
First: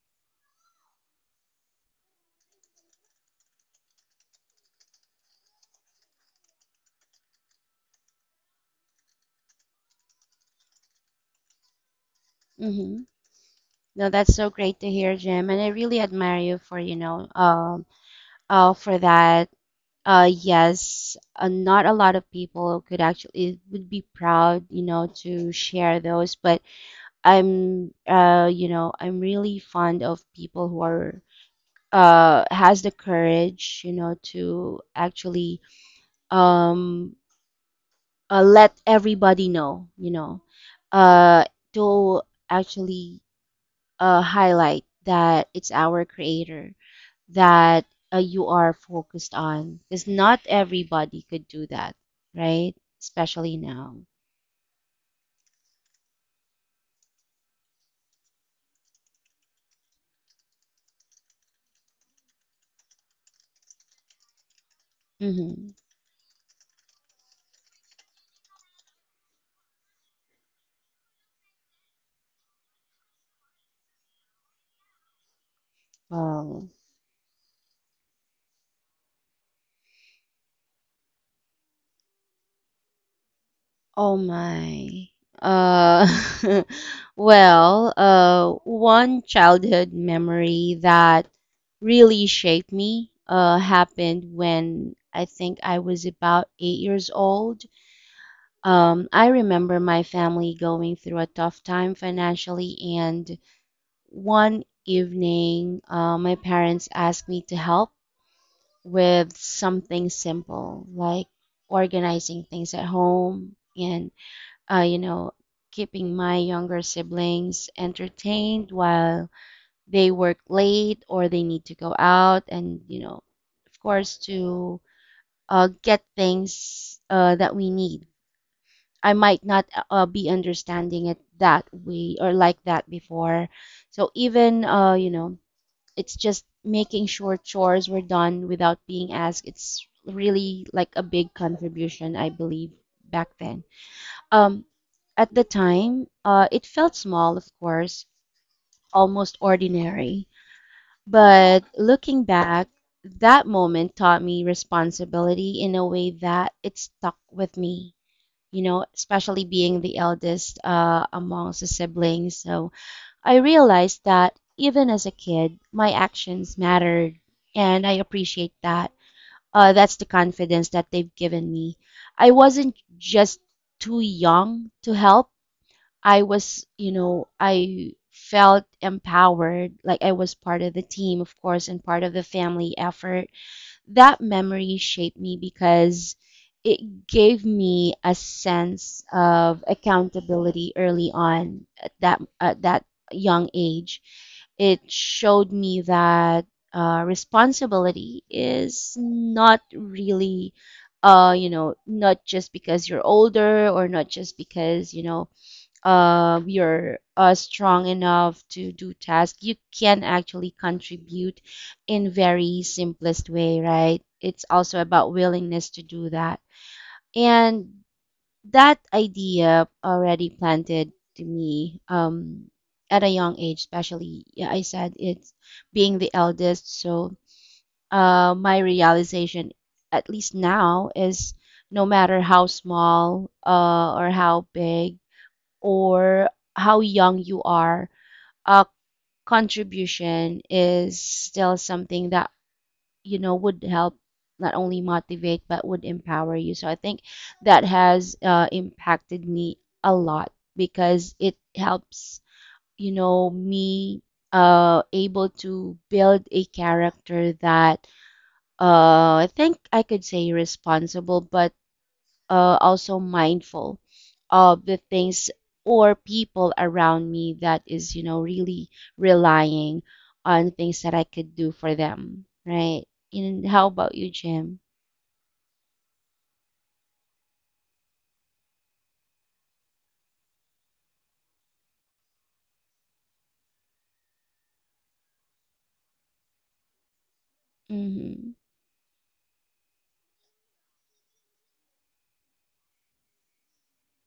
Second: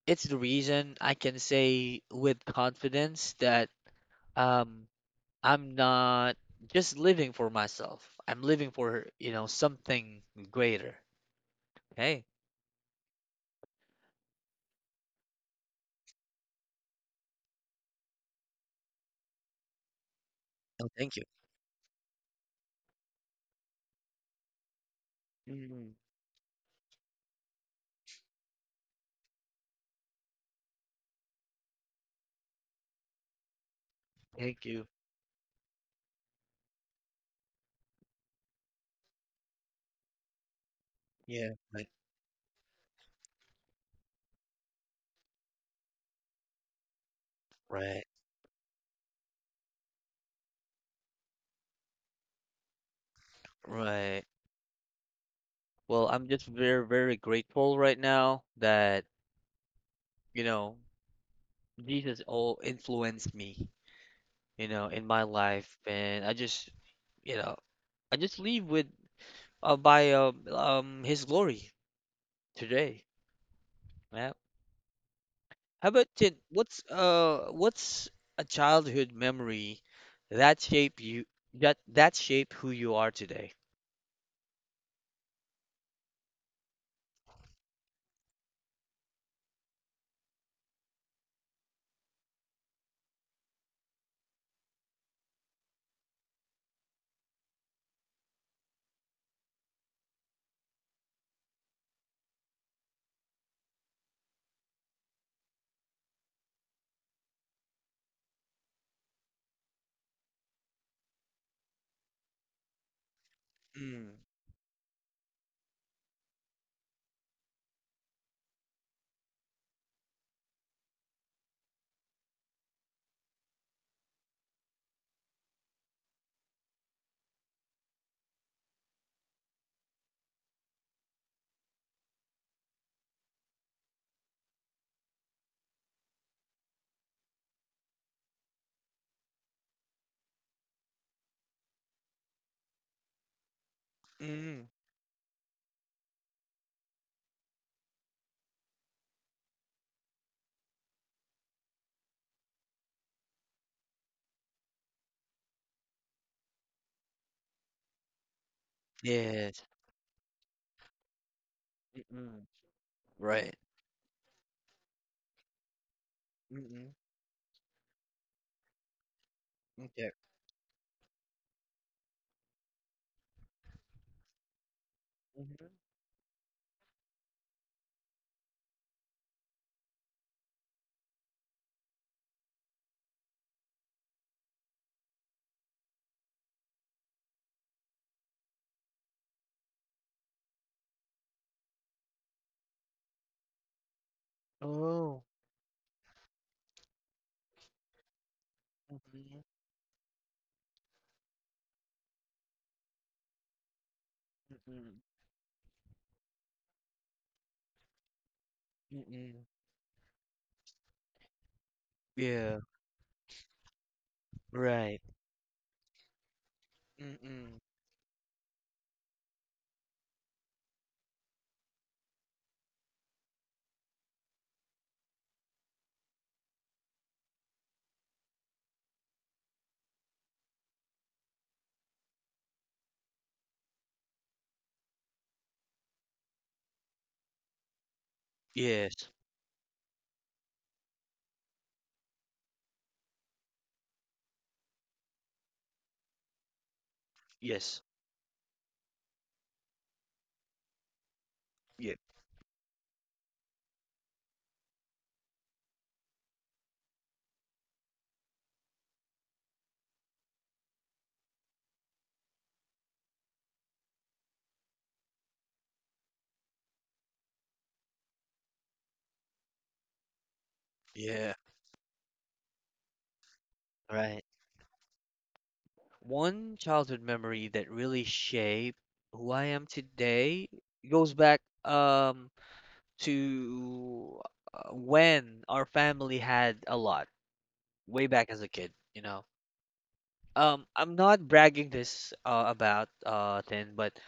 S1: it's the reason I can say with confidence that um, I'm not just living for myself. I'm living for, you know, something greater. Hey,
S2: Hmm. No, that's so great to hear, Jim, and I really admire you for, you know, for that.
S1: oh, thank
S2: Yes,
S1: you.
S2: not a lot of people could actually would be proud, you know, to
S1: Mm,
S2: share those, but I'm, you know, I'm really fond of people who are, has the courage, you know,
S1: thank
S2: to
S1: you.
S2: actually, um, let everybody know, you know, uh,
S1: Yeah, right,
S2: to actually, highlight that it's our creator that,
S1: right,
S2: you are focused on, because not everybody could do that, right? Especially now.
S1: right. Well, I'm just very, very grateful right now that you know, Jesus all influenced me, you know, in my
S2: Mm-hmm.
S1: life, and I just, you know, I just leave with by um, His glory today. Yeah. How about Tin?
S2: Well,
S1: What's a childhood memory that shape you that that shape who you are today?
S2: oh my. Uh, [laughs] well, one childhood memory that really shaped me happened when I think I was about 8 years old. I remember my family going through a tough time financially, and one evening, my parents asked me to help with something simple like organizing things at home, and,
S1: Mm,
S2: you know, keeping my younger siblings entertained while they work late or they need to go out and, you know, of course, to get things that we need. I might not, be understanding it that way or like that before. So even, you know, it's just making sure chores were done without being asked. It's really like a big contribution, I believe, back then.
S1: mm,
S2: Um, at the time, it felt small, of course, almost ordinary. But looking back, that moment taught me responsibility in a way that it stuck with me, you know, especially
S1: yes.
S2: being the eldest, amongst the siblings.
S1: Mm-mm,
S2: So I
S1: right.
S2: realized that even as a kid, my actions
S1: Mm-mm,
S2: mattered, and I appreciate that. That's the
S1: okay.
S2: confidence that they've given me. I wasn't just too young to help.
S1: Mm-hmm.
S2: I was, you know, I felt empowered, like I was part of the team, of course, and part of the family effort. That memory shaped me because it gave me a sense of accountability early on, at that young age. It
S1: Oh.
S2: showed me that, responsibility is
S1: Mm-mm,
S2: not really, you know, not just because you're older, or not just because
S1: mm-mm,
S2: you know, you're, strong enough to do tasks,
S1: mm-mm.
S2: you can actually contribute in
S1: Yeah.
S2: very simplest way, right? It's also
S1: Right.
S2: about willingness to do that.
S1: Mm-mm.
S2: And that idea already planted to me, at a young age, especially. Yeah, I said it's being the eldest, so, my realization, at least now, is no matter how small, or how big, or how young you are, a
S1: Yes,
S2: contribution is still something that, you know, would help not only motivate but would empower you. So I think that
S1: yes,
S2: has, impacted me a lot, because it
S1: yeah,
S2: helps, you know, me, able to build a character that, I think I could say responsible, but, also mindful of the things or people around me that is, you know, really relying on things that I could
S1: yeah,
S2: do for them, right? And how about you,
S1: right.
S2: Jim?
S1: One childhood memory that really shaped who I am today goes back um to when our family had a lot, way
S2: Mm-hmm.
S1: back as a kid, you know. I'm not bragging this about then, but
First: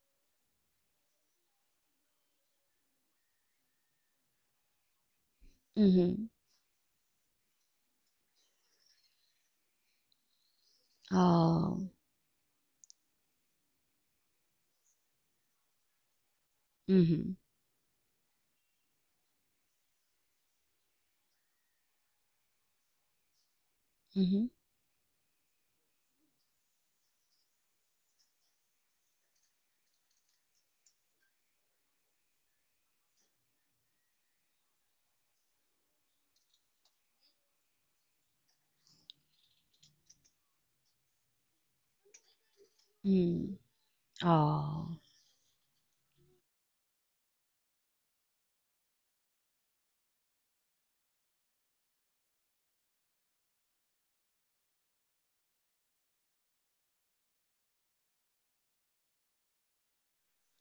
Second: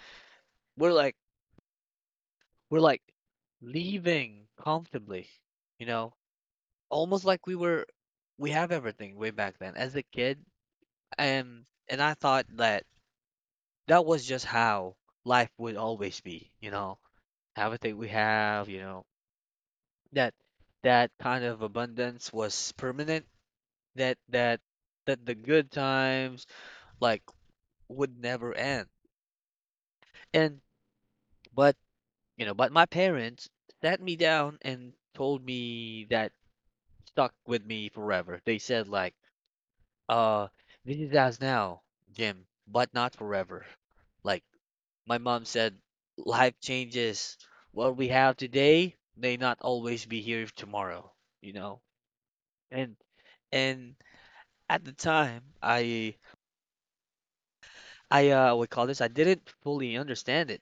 S1: we're like we're like leaving comfortably, you know,
S2: Mm-hmm.
S1: almost like we have everything way back then as a kid, and
S2: Oh.
S1: I thought that That was just how life would always be.
S2: Mm-hmm.
S1: Everything we have, that that kind of abundance was permanent. That
S2: Mm-hmm.
S1: that that the good times like would never end. And but you know, but my parents sat me down and told me that stuck with me forever. They said like, uh, this is us now, Jim, but not
S2: Mm.
S1: forever. Like,
S2: Oh.
S1: my mom said, life changes. What we have today may not always be here tomorrow, you know? And and at the time, I what call this? I didn't fully understand it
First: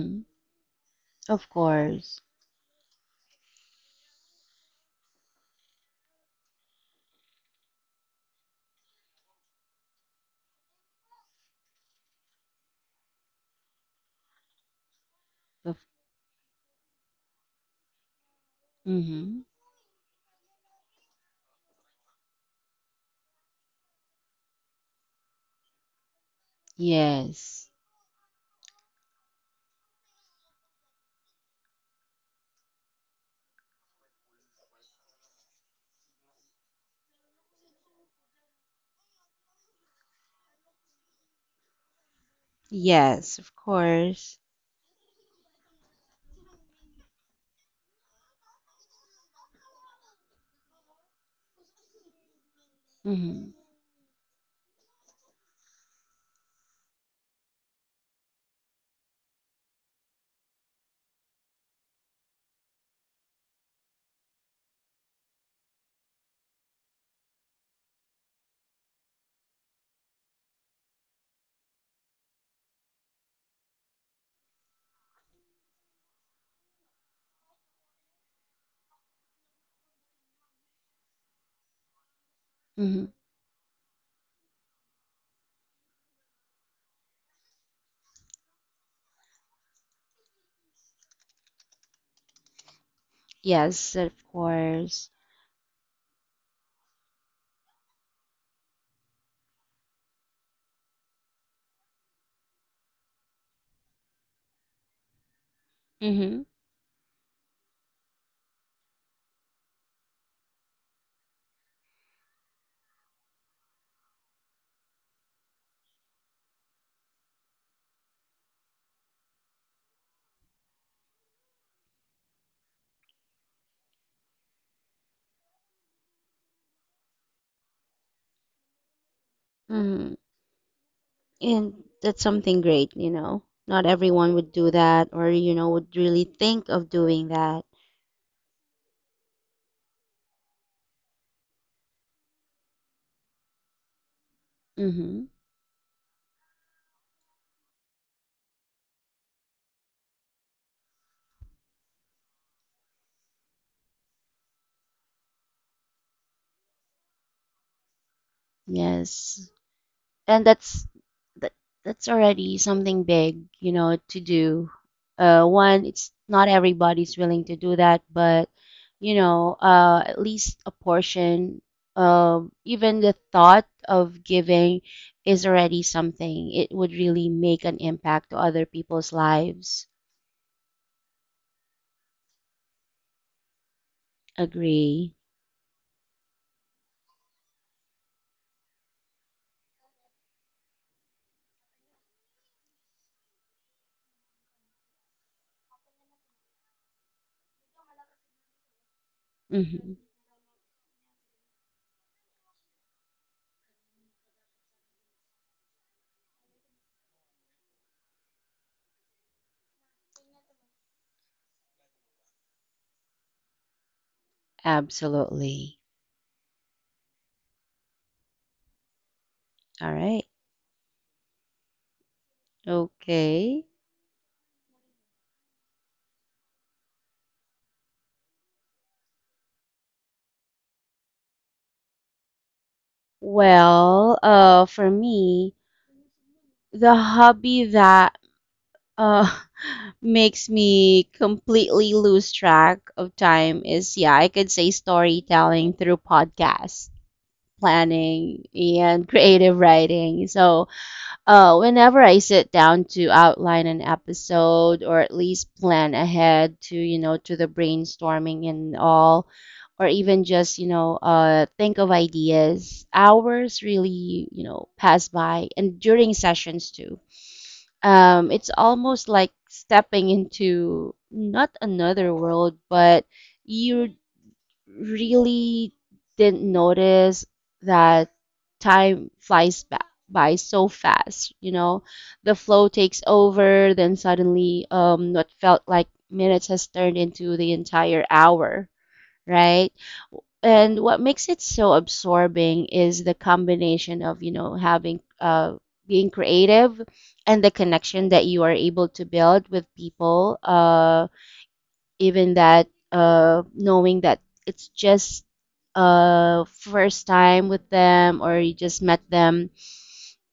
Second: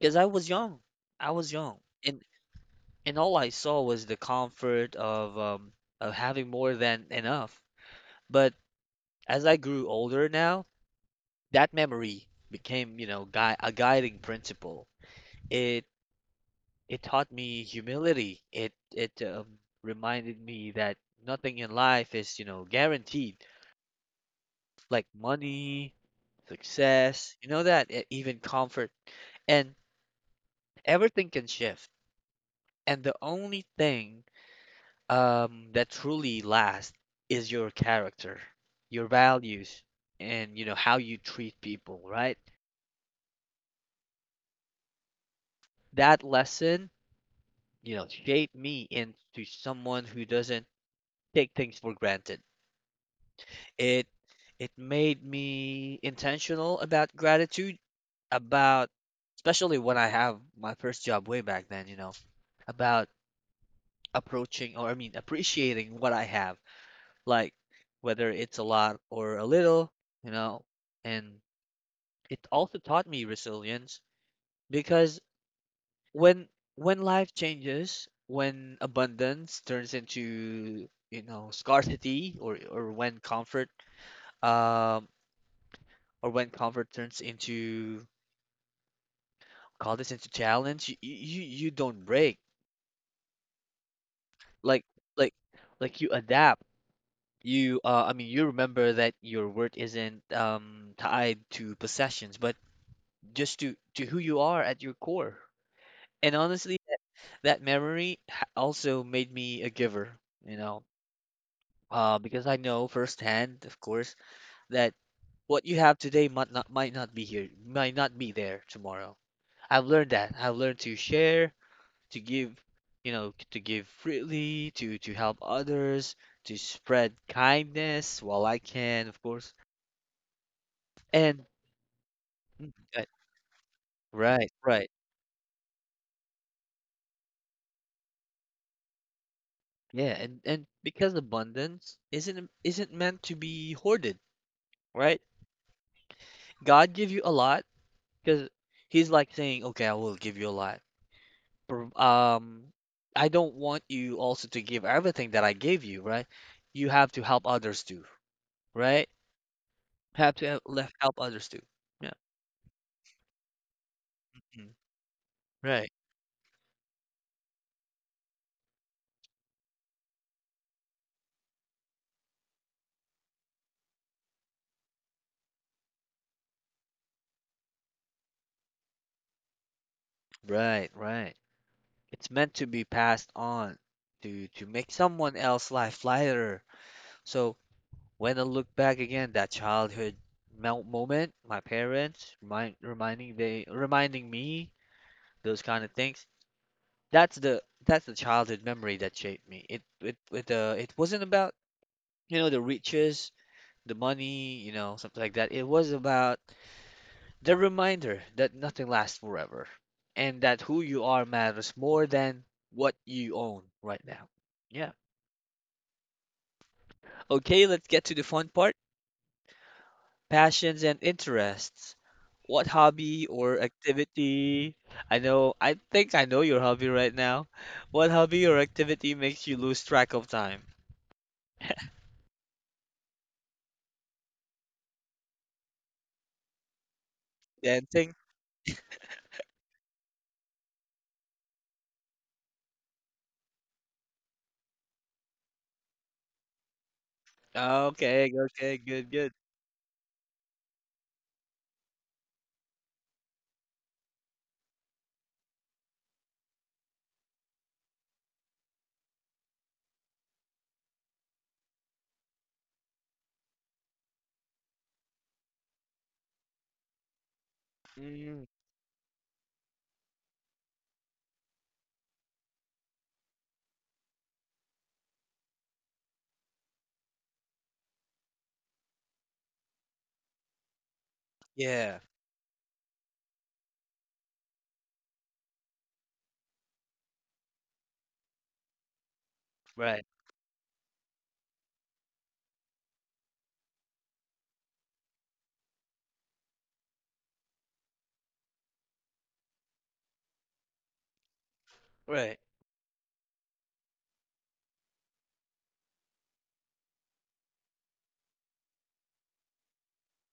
S1: because I was young. I
S2: Of
S1: was young,
S2: course.
S1: and and all I saw was the comfort of having more than enough. But as I grew older now, that memory became, gui a guiding principle.
S2: Of,
S1: It It taught me humility. It
S2: mm-hmm.
S1: Reminded me that nothing in life is, guaranteed. Like money, success,
S2: Yes.
S1: even comfort, and everything can shift. And the only thing that truly lasts is your character, your values, and you know how you treat people, right?
S2: Yes, of course.
S1: That lesson, shaped me into someone who doesn't take things for granted.
S2: Mm-hmm.
S1: It it made me intentional about gratitude, about especially when I have my first job way back then, about approaching or I mean appreciating what I have, like whether it's a lot or a little, you know, and it also taught me resilience because when when life changes, when abundance turns into, scarcity or
S2: Mm-hmm.
S1: when um comfort turns into call this into challenge you, you don't break
S2: Yes, of
S1: like
S2: course.
S1: like like you adapt. You I mean you remember that your worth isn't tied to possessions but just to who you are at your core. And
S2: Mm-hmm.
S1: honestly that, also made me a giver, you know. Because I know firsthand, of course, that what you have today might not, might not be here, might not be there tomorrow. I've learned to share, to give, to give freely, to help others, to spread kindness while I can, of course.
S2: Mm-hmm.
S1: And
S2: And that's something
S1: mm,
S2: great,
S1: uh,
S2: you know. Not everyone
S1: right,
S2: would do
S1: right.
S2: that or, you know, would really think of doing that.
S1: Yeah, and because abundance isn't meant to be hoarded, right?
S2: Mm-hmm.
S1: God give you a lot because he's like saying, "Okay, I will give you a lot." But, I don't want you also to give everything that I gave you, right? You have to help others too, right?
S2: Yes.
S1: Have
S2: And
S1: to help, help others
S2: that,
S1: too.
S2: that's
S1: Yeah.
S2: already something big, you know, to do.
S1: Mm.
S2: One,
S1: Right.
S2: it's not everybody's willing to do that, but you know, at least a portion. Even the thought of giving is already something. It would really make an impact to other people's lives.
S1: Right, right. It's meant to be passed on to make
S2: Agree.
S1: someone else's life lighter. So when I look back again, that childhood moment, my parents reminding me those kind of things. That's the childhood memory that shaped me. It
S2: Hmm.
S1: it with uh it wasn't about the riches, the money, something like that. It was about the reminder that nothing lasts forever and that who you are matters more than what you own right now. Yeah.
S2: Absolutely.
S1: Okay, let's get to the fun part,
S2: All right.
S1: passions and interests. What hobby or
S2: Okay.
S1: activity? I know, I think I know your hobby right now. What hobby or activity makes you lose track of time?
S2: Well, for me, the hobby
S1: Dancing?
S2: that, uh [laughs] makes me completely lose track of time is, yeah, I could say storytelling through podcasts,
S1: Okay,
S2: planning,
S1: okay,
S2: and
S1: good, good.
S2: creative writing. So, whenever I sit down to outline an episode or at least plan ahead to, you know, to the brainstorming and all, or even just, you know, think of ideas, hours really, you know, pass by and during sessions too.
S1: Mm,
S2: It's almost like stepping into not another world, but you really didn't notice that time flies by so fast. You know,
S1: yeah,
S2: the flow takes over, then suddenly, what felt like minutes has turned into the entire hour, right?
S1: right,
S2: And what makes it so absorbing is the combination of, you know, having, being creative and the connection that you are able to build with people, even
S1: right.
S2: that, knowing that it's just, first time with them or you just met them.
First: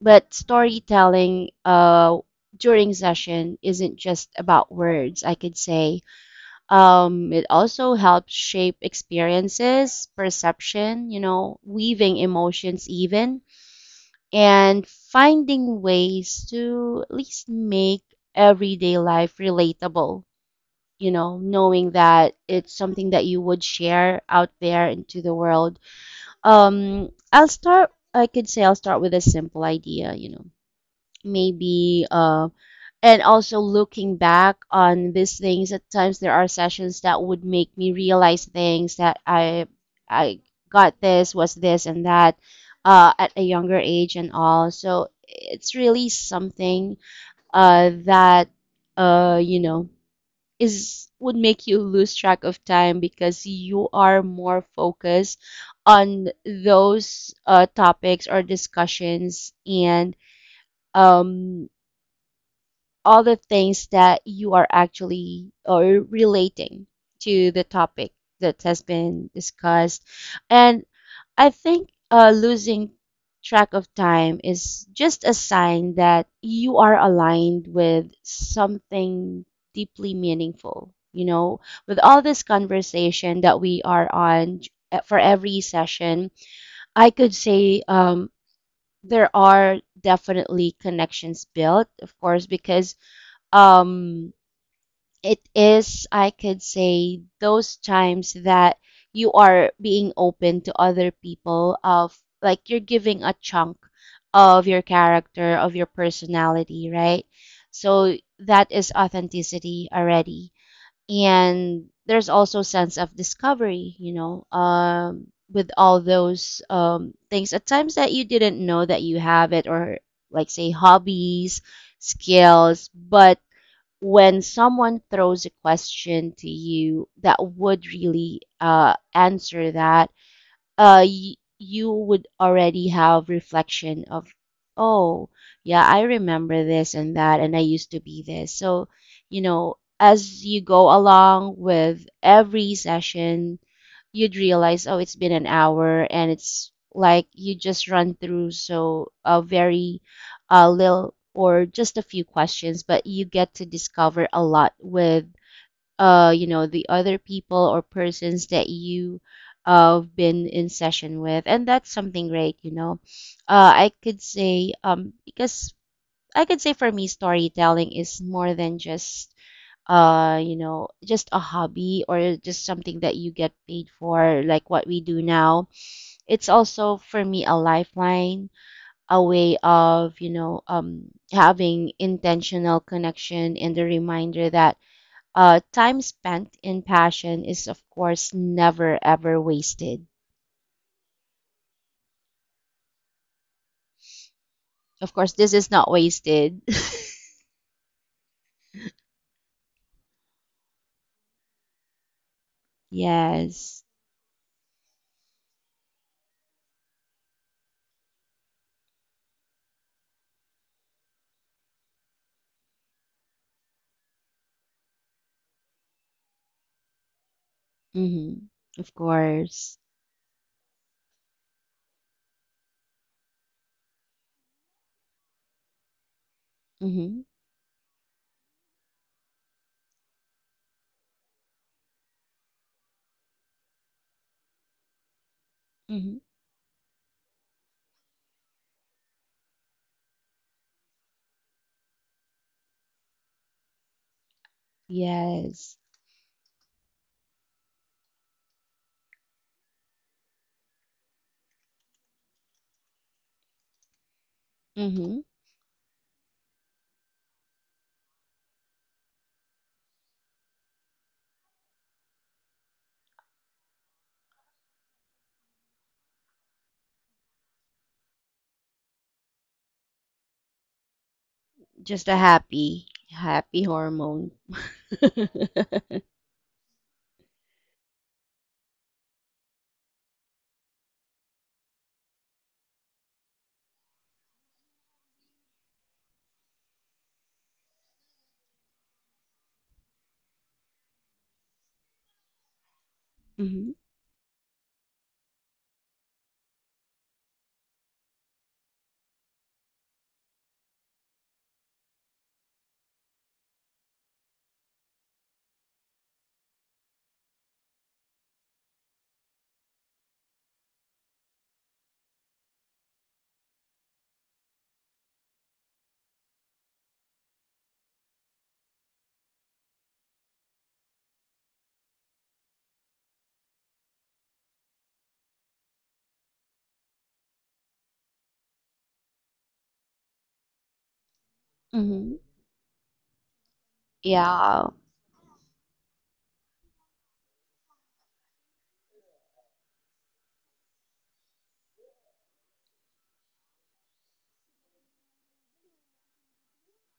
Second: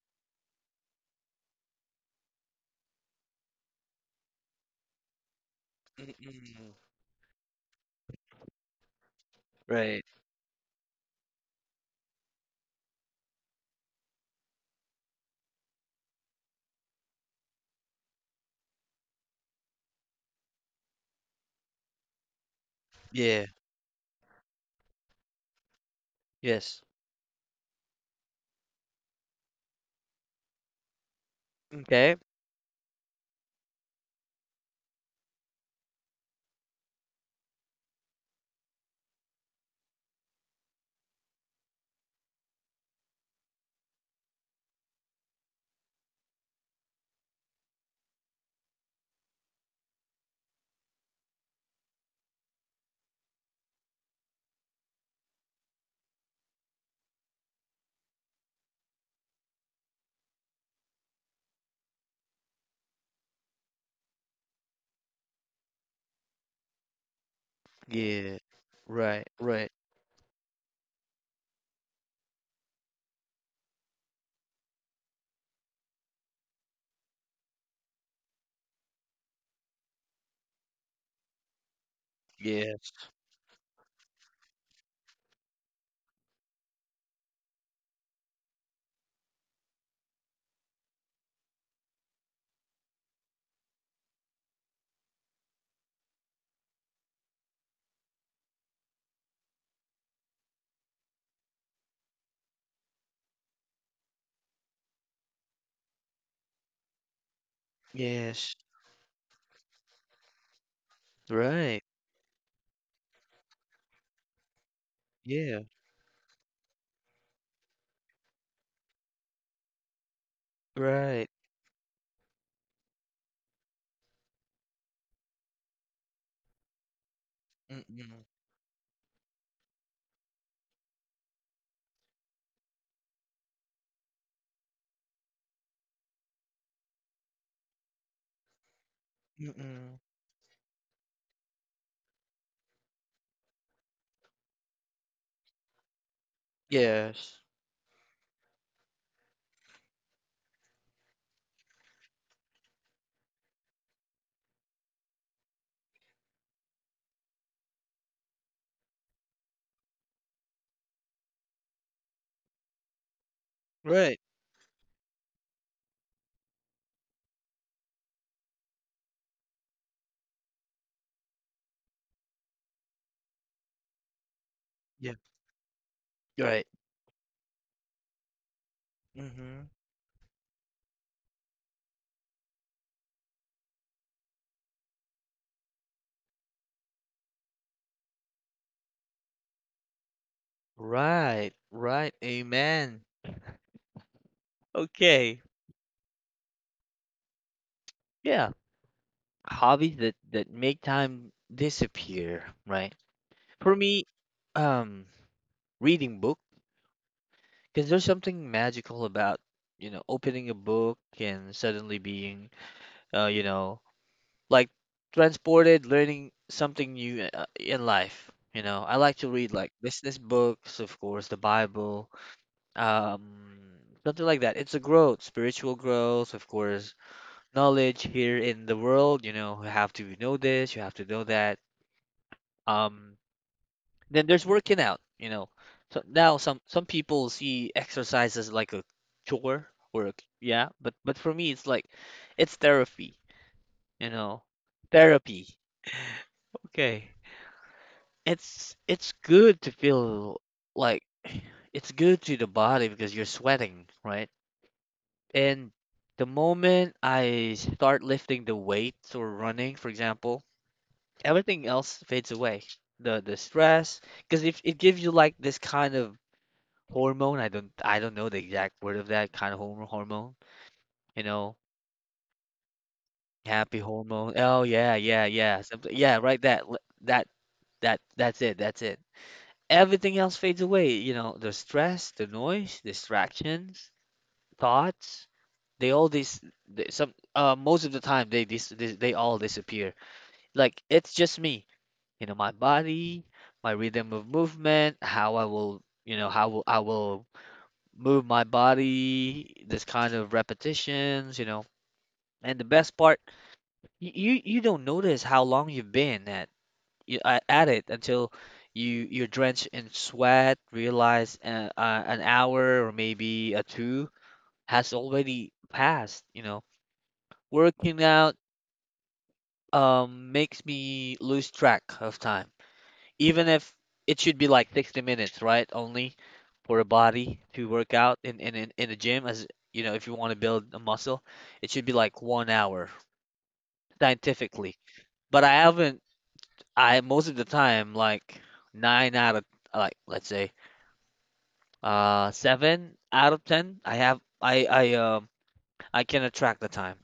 S2: But storytelling, during session isn't just about words, I could say.
S1: Mm-mm.
S2: It also helps shape
S1: Right.
S2: experiences, perception, you know, weaving emotions even, and finding ways to at least make everyday life relatable, you know, knowing that it's something that you
S1: Yeah.
S2: would share out there into the world.
S1: Yes.
S2: I'll start, I could say I'll start with a simple idea, you know, maybe,
S1: Okay.
S2: and also looking back on these things, at times there are sessions that would make me realize things that I got this, was this, and that, at a younger age and all. So it's really something, that, you know, is would make you lose track of time because you are more focused on those, topics or discussions and um, all the things that you are actually or relating to the topic
S1: Yeah.
S2: that has been
S1: Right, right.
S2: discussed. And I think, losing track of time is just a sign that you are aligned with something deeply meaningful. You know, with all this
S1: Yeah.
S2: conversation that we are on, for every session, I could say there are definitely connections built, of course, because um, it is, I could say, those times that you are being open to other people, of like you're giving a chunk of your character, of your personality, right? So
S1: Yes.
S2: that is authenticity already.
S1: Right.
S2: And there's also sense of discovery,
S1: Yeah.
S2: with all those things at times that you didn't know that you have it, or like say
S1: Right.
S2: hobbies, skills, but when someone throws a question to you that would
S1: Mm-mm.
S2: really answer that, you would already have reflection of oh yeah, I remember this and that and I used to be this. So you know,
S1: Mm-mm.
S2: as you go along with every session, you'd realize oh, it's been an hour and it's like
S1: Yes.
S2: you just run through so a very little or just a few questions, but you get to discover a lot with the other people or persons that you been in session with, and that's something great, you know. I
S1: Right.
S2: could say because I could say for me, storytelling is more than just just a hobby or just something that you get paid for, like what we
S1: Yeah.
S2: do now. It's
S1: Right.
S2: also for me a lifeline, a way
S1: Mm-hmm.
S2: of, having intentional connection and a reminder that time spent in passion is, of course, never ever wasted.
S1: Right. Right. Amen.
S2: Of course,
S1: Okay.
S2: this is not wasted. [laughs]
S1: Yeah. Hobbies that make time disappear, right? For
S2: Yes.
S1: me, um, reading book, because there's something magical about, opening a book and suddenly being, uh, you know, like transported, learning something new in life.
S2: Mm-hmm.
S1: You know,
S2: Of
S1: I like to read like
S2: course.
S1: business books, of course, the Bible, um, something like that. It's a growth, spiritual growth, of course,
S2: Mm-hmm.
S1: knowledge here in the world. You know, you have to know this, you have to know that. Um, then there's working out. You know, so
S2: Mm-hmm.
S1: now some people see exercise as like a chore or a, yeah, but for me it's like it's therapy. You know, therapy.
S2: Yes.
S1: Okay. It's good to feel like [sighs] it's good to the body because you're sweating, right?
S2: Mm-hmm.
S1: And the moment I start lifting the weights or running, for example, everything else fades away. The stress, because if it gives you like this kind of hormone, I don't know the exact word of that kind of hormone, you know.
S2: Just a happy, happy
S1: Happy hormone.
S2: hormone. [laughs]
S1: Oh yeah, yeah, yeah, something. Yeah, right. That's it. That's it. Everything else fades away. You know, the stress, the noise, distractions, thoughts, they all these they, some most of the time they all disappear. Like it's just me, you know, my body, my
S2: Mm-hmm.
S1: rhythm of movement, how will I will move my body, this kind of repetitions. And the best part, you don't notice how long you've been at you, at it until you're drenched in sweat, realize an hour or maybe a two has already passed. Working out makes me lose track of time, even if it should be like 60 minutes, right? Only for a body to work out in a gym, as you know, if you want to build a muscle, it should be like
S2: Mm-hmm.
S1: one hour
S2: Yeah.
S1: scientifically. But I haven't I most of the time, like nine out of, like let's say, seven out of ten. I have I can attract the time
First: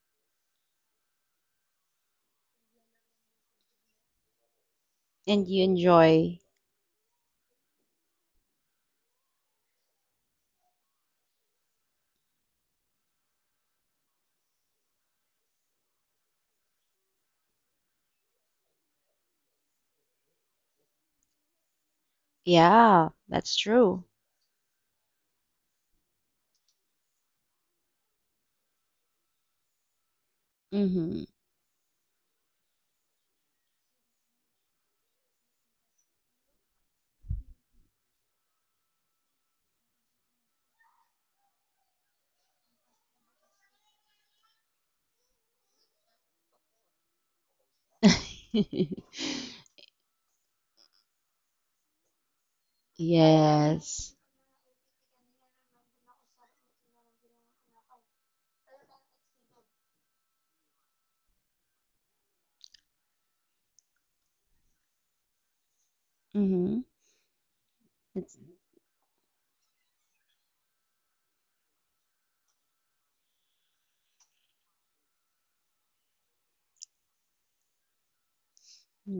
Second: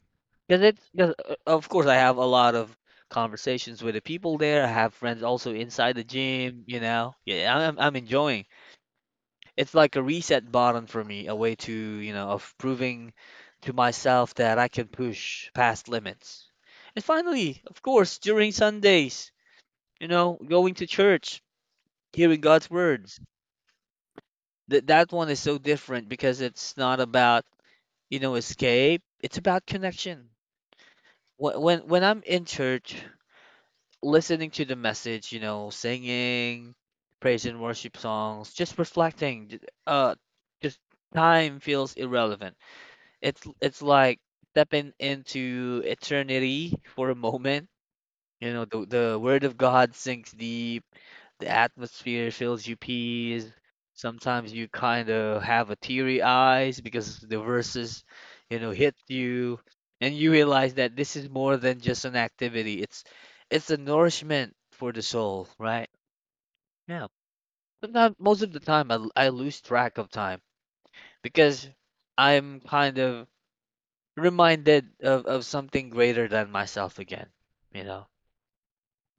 S1: because it's because of course I have a lot of conversations with the people there. I have friends
S2: And
S1: also
S2: you
S1: inside the
S2: enjoy.
S1: gym. You know, yeah, I'm enjoying. It's like a reset button for me, a way to you know of proving to myself that I can push past limits. And finally, of course, during Sundays, going to church, hearing God's
S2: Yeah,
S1: words.
S2: that's true.
S1: That one is so different because it's not about escape. It's about connection.
S2: Mm-hmm.
S1: When I'm in church, listening to the message, singing praise and worship songs, just reflecting, uh, just time feels irrelevant. It's like stepping into eternity for a moment. You know, the
S2: [laughs]
S1: the word of God sinks deep, the atmosphere fills you peas.
S2: Yes.
S1: Sometimes you kind of have a teary eyes because the verses, hit you, and you realize that this is more than just an activity. It's a nourishment for the soul, right?
S2: Mm-hmm.
S1: Yeah. Sometimes,
S2: That's,
S1: most of the time, I lose track of time because I'm kind of reminded of something greater than myself again, you know?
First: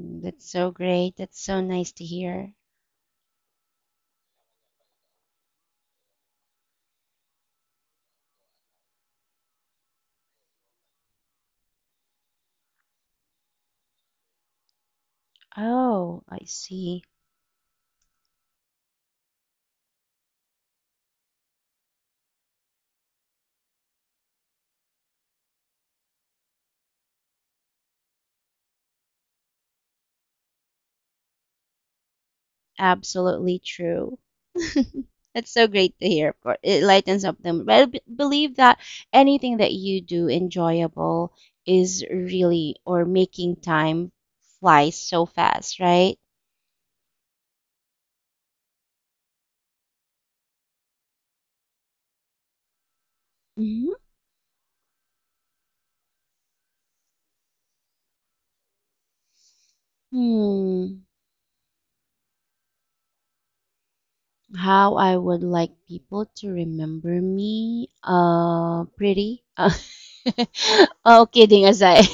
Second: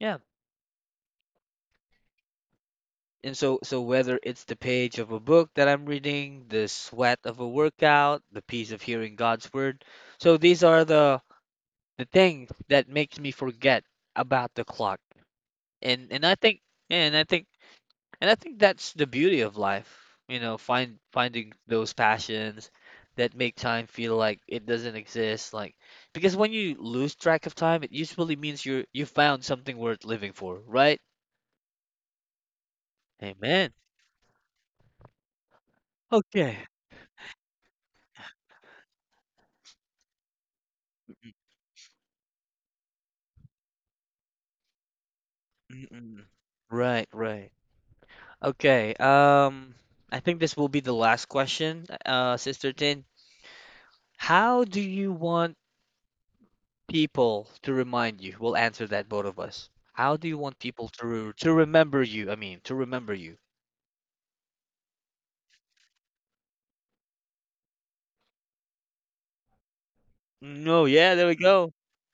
S1: Yeah.
S2: that's so great. That's so nice to hear.
S1: And so whether it's the page of a book that I'm reading, the sweat of a workout, the peace of hearing God's word, so these are the things that makes me forget about the clock. And
S2: Oh,
S1: and I
S2: I
S1: think
S2: see.
S1: and I think and I think that's the beauty of life, you know, finding those passions that make time feel like it doesn't exist, like because when you lose track of time, it usually means you found something worth living for, right?
S2: Absolutely
S1: Amen.
S2: true. [laughs] That's so great to hear. For
S1: Okay.
S2: it lightens up them. But I believe that anything that you do enjoyable is really or making time fly so fast, right?
S1: Mm-mm. Right, right. Okay. I think this will be the last question, Sister Tin. How do you want people to remind you? We'll answer that, both of us. How do you want people
S2: Hmm.
S1: to to remember you? I mean, to remember you.
S2: How I would like people to remember me, pretty. [laughs]
S1: No, yeah,
S2: Oh,
S1: there we
S2: kidding
S1: go.
S2: aside.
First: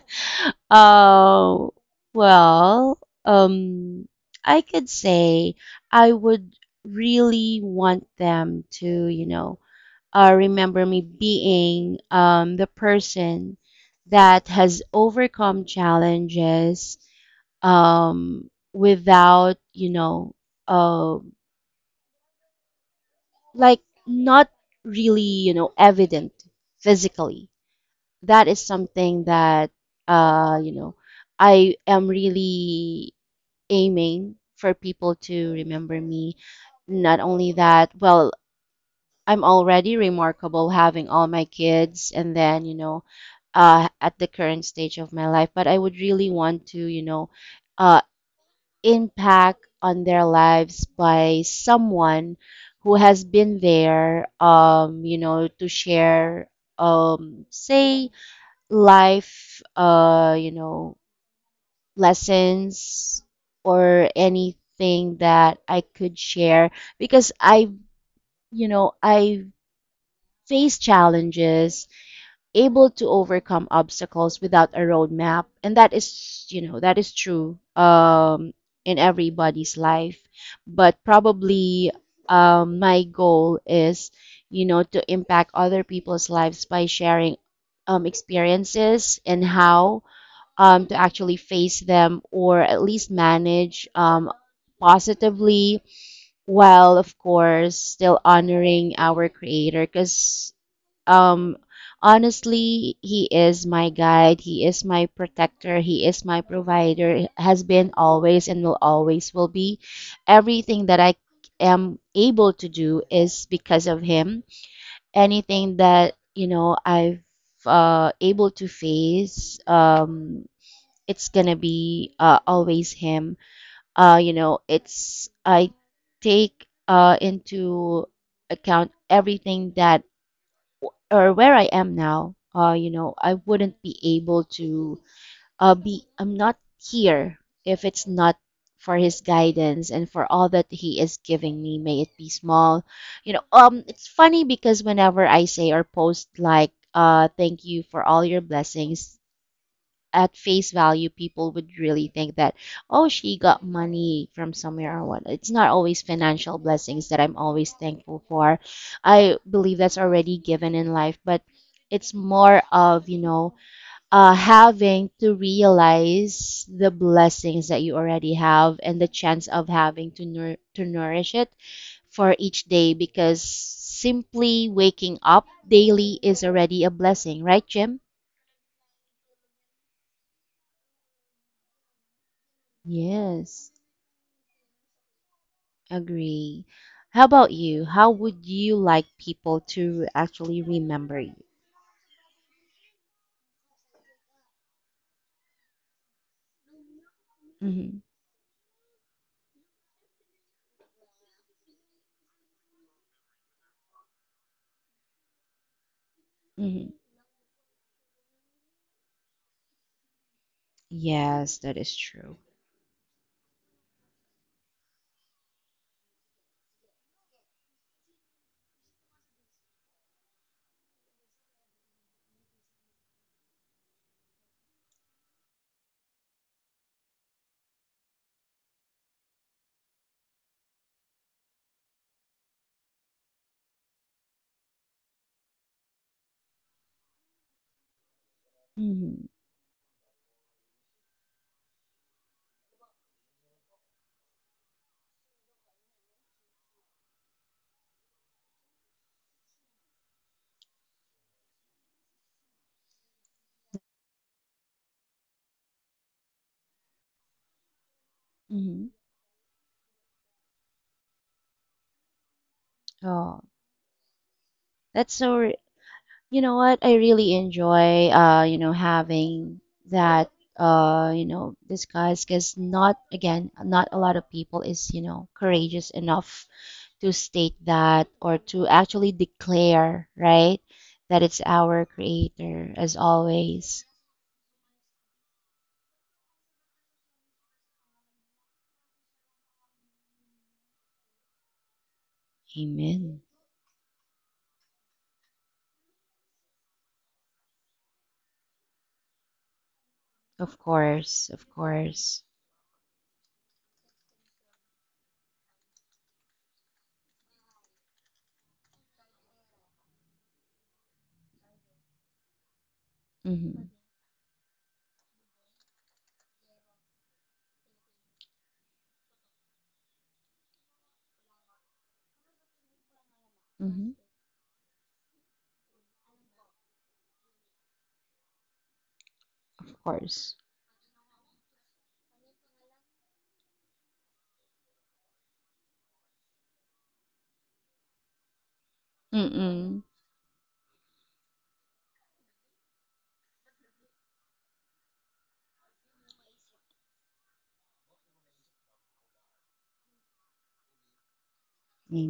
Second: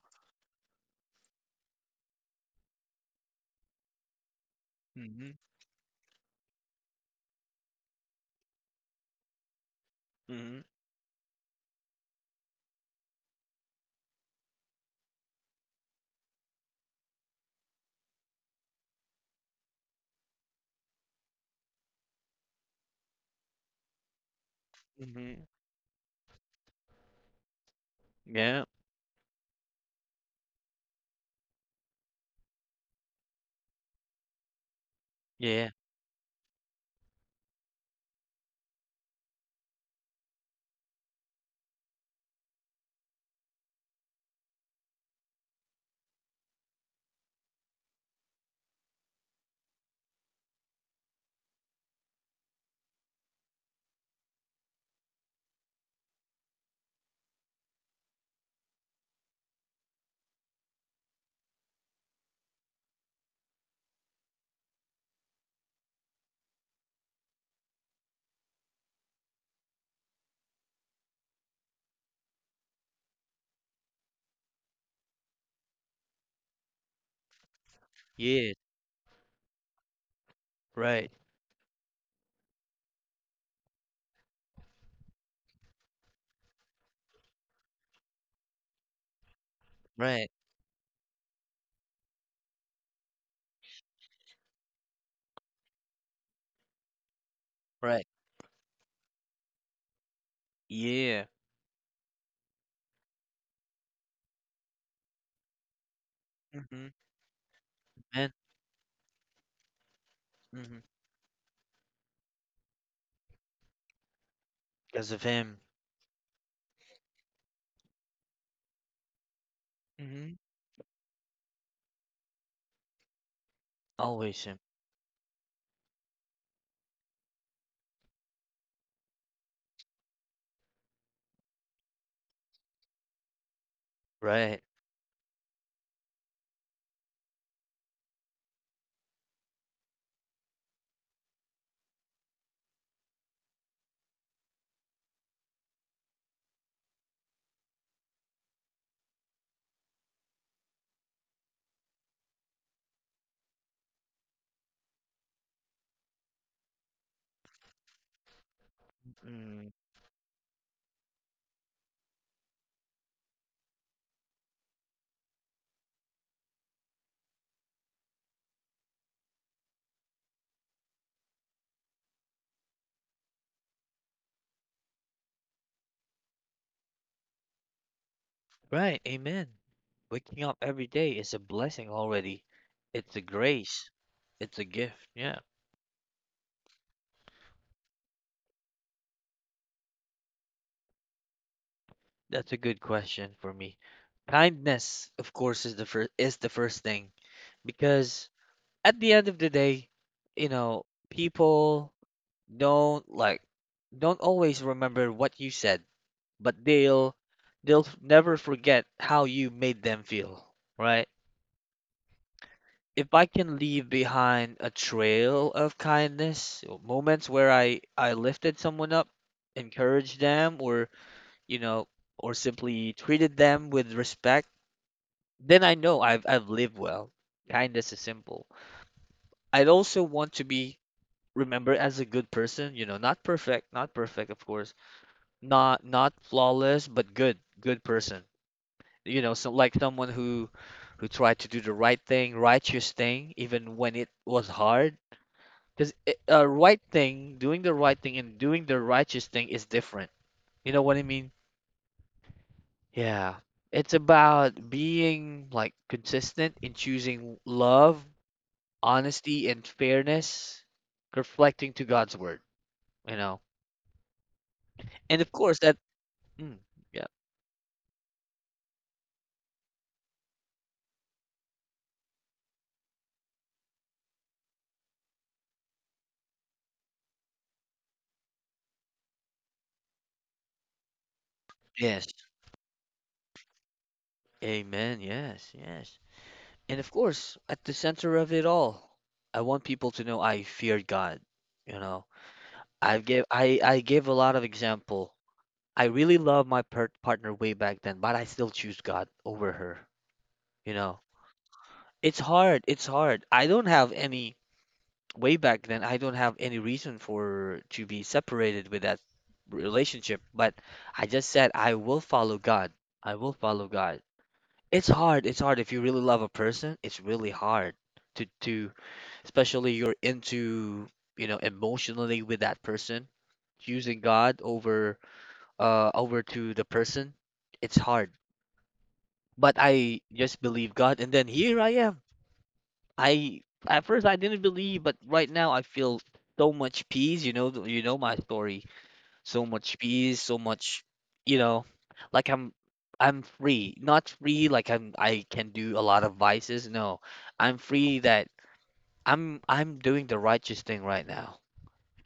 S2: [laughs] uh, well, um, I could
S1: Mm-hmm,
S2: say I would really want them to, you know,
S1: mm-hmm,
S2: remember me being the person that has overcome challenges without, you know, uh, like not really,
S1: mm-hmm.
S2: you know, evident physically. That is
S1: Yeah,
S2: something that you know, I am really aiming for. People to
S1: yeah,
S2: remember me, not only that well I'm already remarkable having all my kids and then, you know, at the current stage of my life, but I would really want to, you know, uh, impact on their lives by someone who has been there, you know, to share, say, life, you know, lessons or anything that I could share because I, you know, I face challenges, able to overcome obstacles without a roadmap. And that is, you know, that is true,
S1: yeah.
S2: in everybody's life, but
S1: Right,
S2: probably my goal is, you know, to impact other people's lives by sharing experiences and how
S1: right,
S2: to actually face them or at least manage positively, while of course
S1: right.
S2: still honoring our creator. Because
S1: Yeah.
S2: um, honestly, he is my guide. He is my protector. He is my
S1: Mm-hmm.
S2: provider. Has been
S1: And
S2: always and will always will be.
S1: mm-hmm.
S2: Everything that I am able to do is because of him.
S1: Because of him.
S2: Anything that you know I've able to face,
S1: Mm-hmm.
S2: it's gonna be always him. You
S1: Always
S2: know,
S1: him.
S2: it's I take into account everything that or where I am now, you know, I wouldn't be able
S1: Right.
S2: to be, I'm not here if it's not for his guidance and for all that he is giving me, may it be small. You know, it's funny because whenever I say or post like, thank you for all your blessings, at face value, people would really think that, oh, she got money from somewhere or what. It's not always financial blessings that I'm always thankful for. I
S1: Mm.
S2: believe that's already given in life, but it's more of, you know, having to realize the blessings that you already have and the chance of having to, to nourish it for each day because simply waking up daily is already a blessing, right, Jim?
S1: Right, amen. Waking up every day is a blessing already. It's a
S2: Yes.
S1: grace. It's a gift. Yeah,
S2: Agree. How about you? How would you like people to actually remember you?
S1: that's a good question for me. Kindness, of course, is the first thing
S2: Mm-hmm.
S1: because at the end of the day, you know, people don't like don't always remember what you said, but
S2: Mm-hmm.
S1: they'll never forget how you made them feel, right?
S2: Yes, that is true.
S1: If I can leave behind a trail of kindness, or moments where I lifted someone up, encouraged them, you know, or simply treated them with respect, then I know I've lived well. Kindness is simple. I'd also want to be remembered as a good person, you know, not perfect, not perfect, of course, not flawless, but good, good person. You
S2: Mm-hmm.
S1: know, so like someone who tried to do the right thing, righteous thing, even when it was hard. Because a right thing, doing the right thing and doing the righteous thing is different. You know what I mean? Yeah. It's about being like consistent in choosing love,
S2: Mm-hmm.
S1: honesty, and fairness, reflecting to God's word, you
S2: Oh,
S1: know.
S2: that's
S1: And of
S2: so.
S1: course that.
S2: You know
S1: Mm,
S2: what? I
S1: yeah.
S2: really enjoy, you know, having that, you know, discuss because not again, not a lot of people is, you know, courageous enough to state that or to actually declare, right, that it's our
S1: Yes.
S2: creator as always.
S1: Amen. Yes, yes. And of course, at the center of it all, I want people to know I feared God, you know. I
S2: Amen.
S1: give I gave a lot of example. I really love my partner way back then, but I still choose God over her.
S2: Of
S1: You know,
S2: course, of course.
S1: it's hard. It's hard. I don't have any way back then. I don't have any reason for to be separated with that relationship, but I just said I will follow God. I will
S2: Mhm.
S1: follow God. It's hard. It's hard. If you really love a person, it's really hard to especially you're into, emotionally with that person,
S2: Mhm.
S1: choosing God over to the person. It's hard but
S2: Of
S1: I
S2: course.
S1: just believe God, and then here I am. I At first I didn't believe, but right now I feel so much peace. You know, you know my story. So much
S2: Mm-mm.
S1: peace, so much, you know, like I'm free. Not free like I'm. I can do a lot of vices. No, I'm free that I'm. I'm doing the righteous thing right now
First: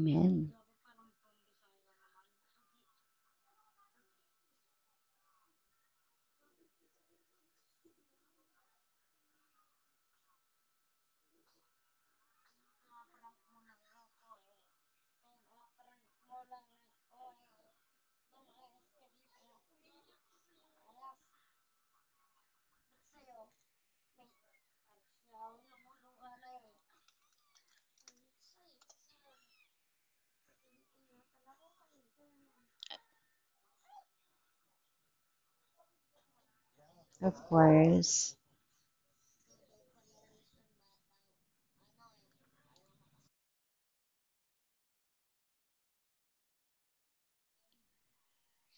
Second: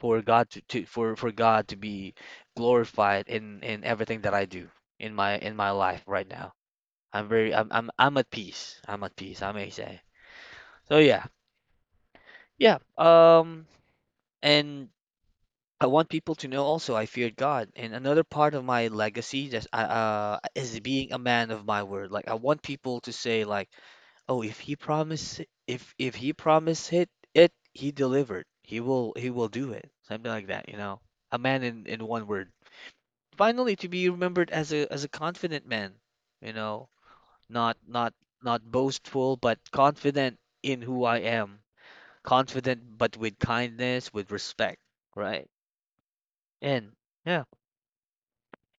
S1: for God to for God to be glorified in everything that I do in my life right now. I'm at peace. I'm at peace, I may say. So yeah. Yeah. And I want people to know also I feared God. And another part of my legacy that I is being a man of my word. Like I want people to say like, "Oh, if he promised it, he delivered. He will do it." Something like that. A man in one word. Finally, to be remembered as a confident man, you know,
S2: Of
S1: not not
S2: course.
S1: not boastful, but confident in who I am. Confident, but with kindness, with respect, right? And yeah,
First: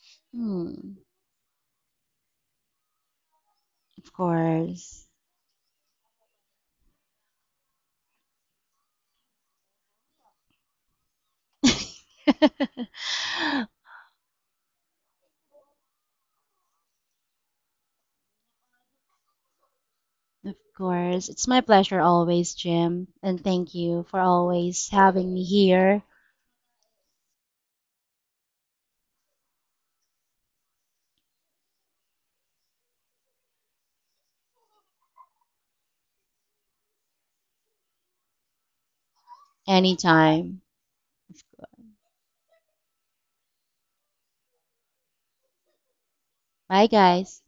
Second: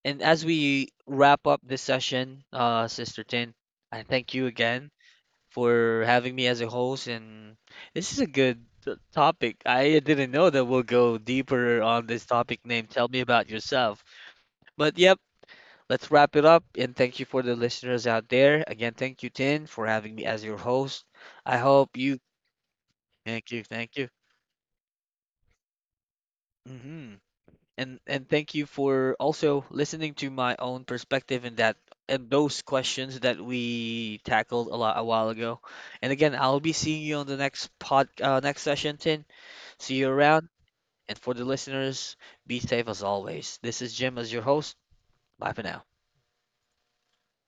S1: and as we
S2: Mm.
S1: wrap up this session, Sister Tin, I
S2: Of
S1: thank you again
S2: course.
S1: for having me as a host. And this is a good topic. I didn't know that we'll go deeper on this topic name. Tell
S2: [laughs]
S1: me about yourself. But yeah, let's wrap it up and thank you for the listeners out there. Again, thank you, Tin, for having me as
S2: Of
S1: your host.
S2: course. It's
S1: I
S2: my
S1: hope
S2: pleasure
S1: you
S2: always, Jim, and
S1: thank you,
S2: thank
S1: thank
S2: you
S1: you.
S2: for always having me here
S1: hmm and thank you for also listening to my own perspective in that and those questions that we tackled a lot a while ago. And again, I'll be seeing you on the next session, Tin. See you around.
S2: anytime.
S1: And for the listeners, be safe as always. This is Jim as your host. Bye for now.
S2: Bye, guys.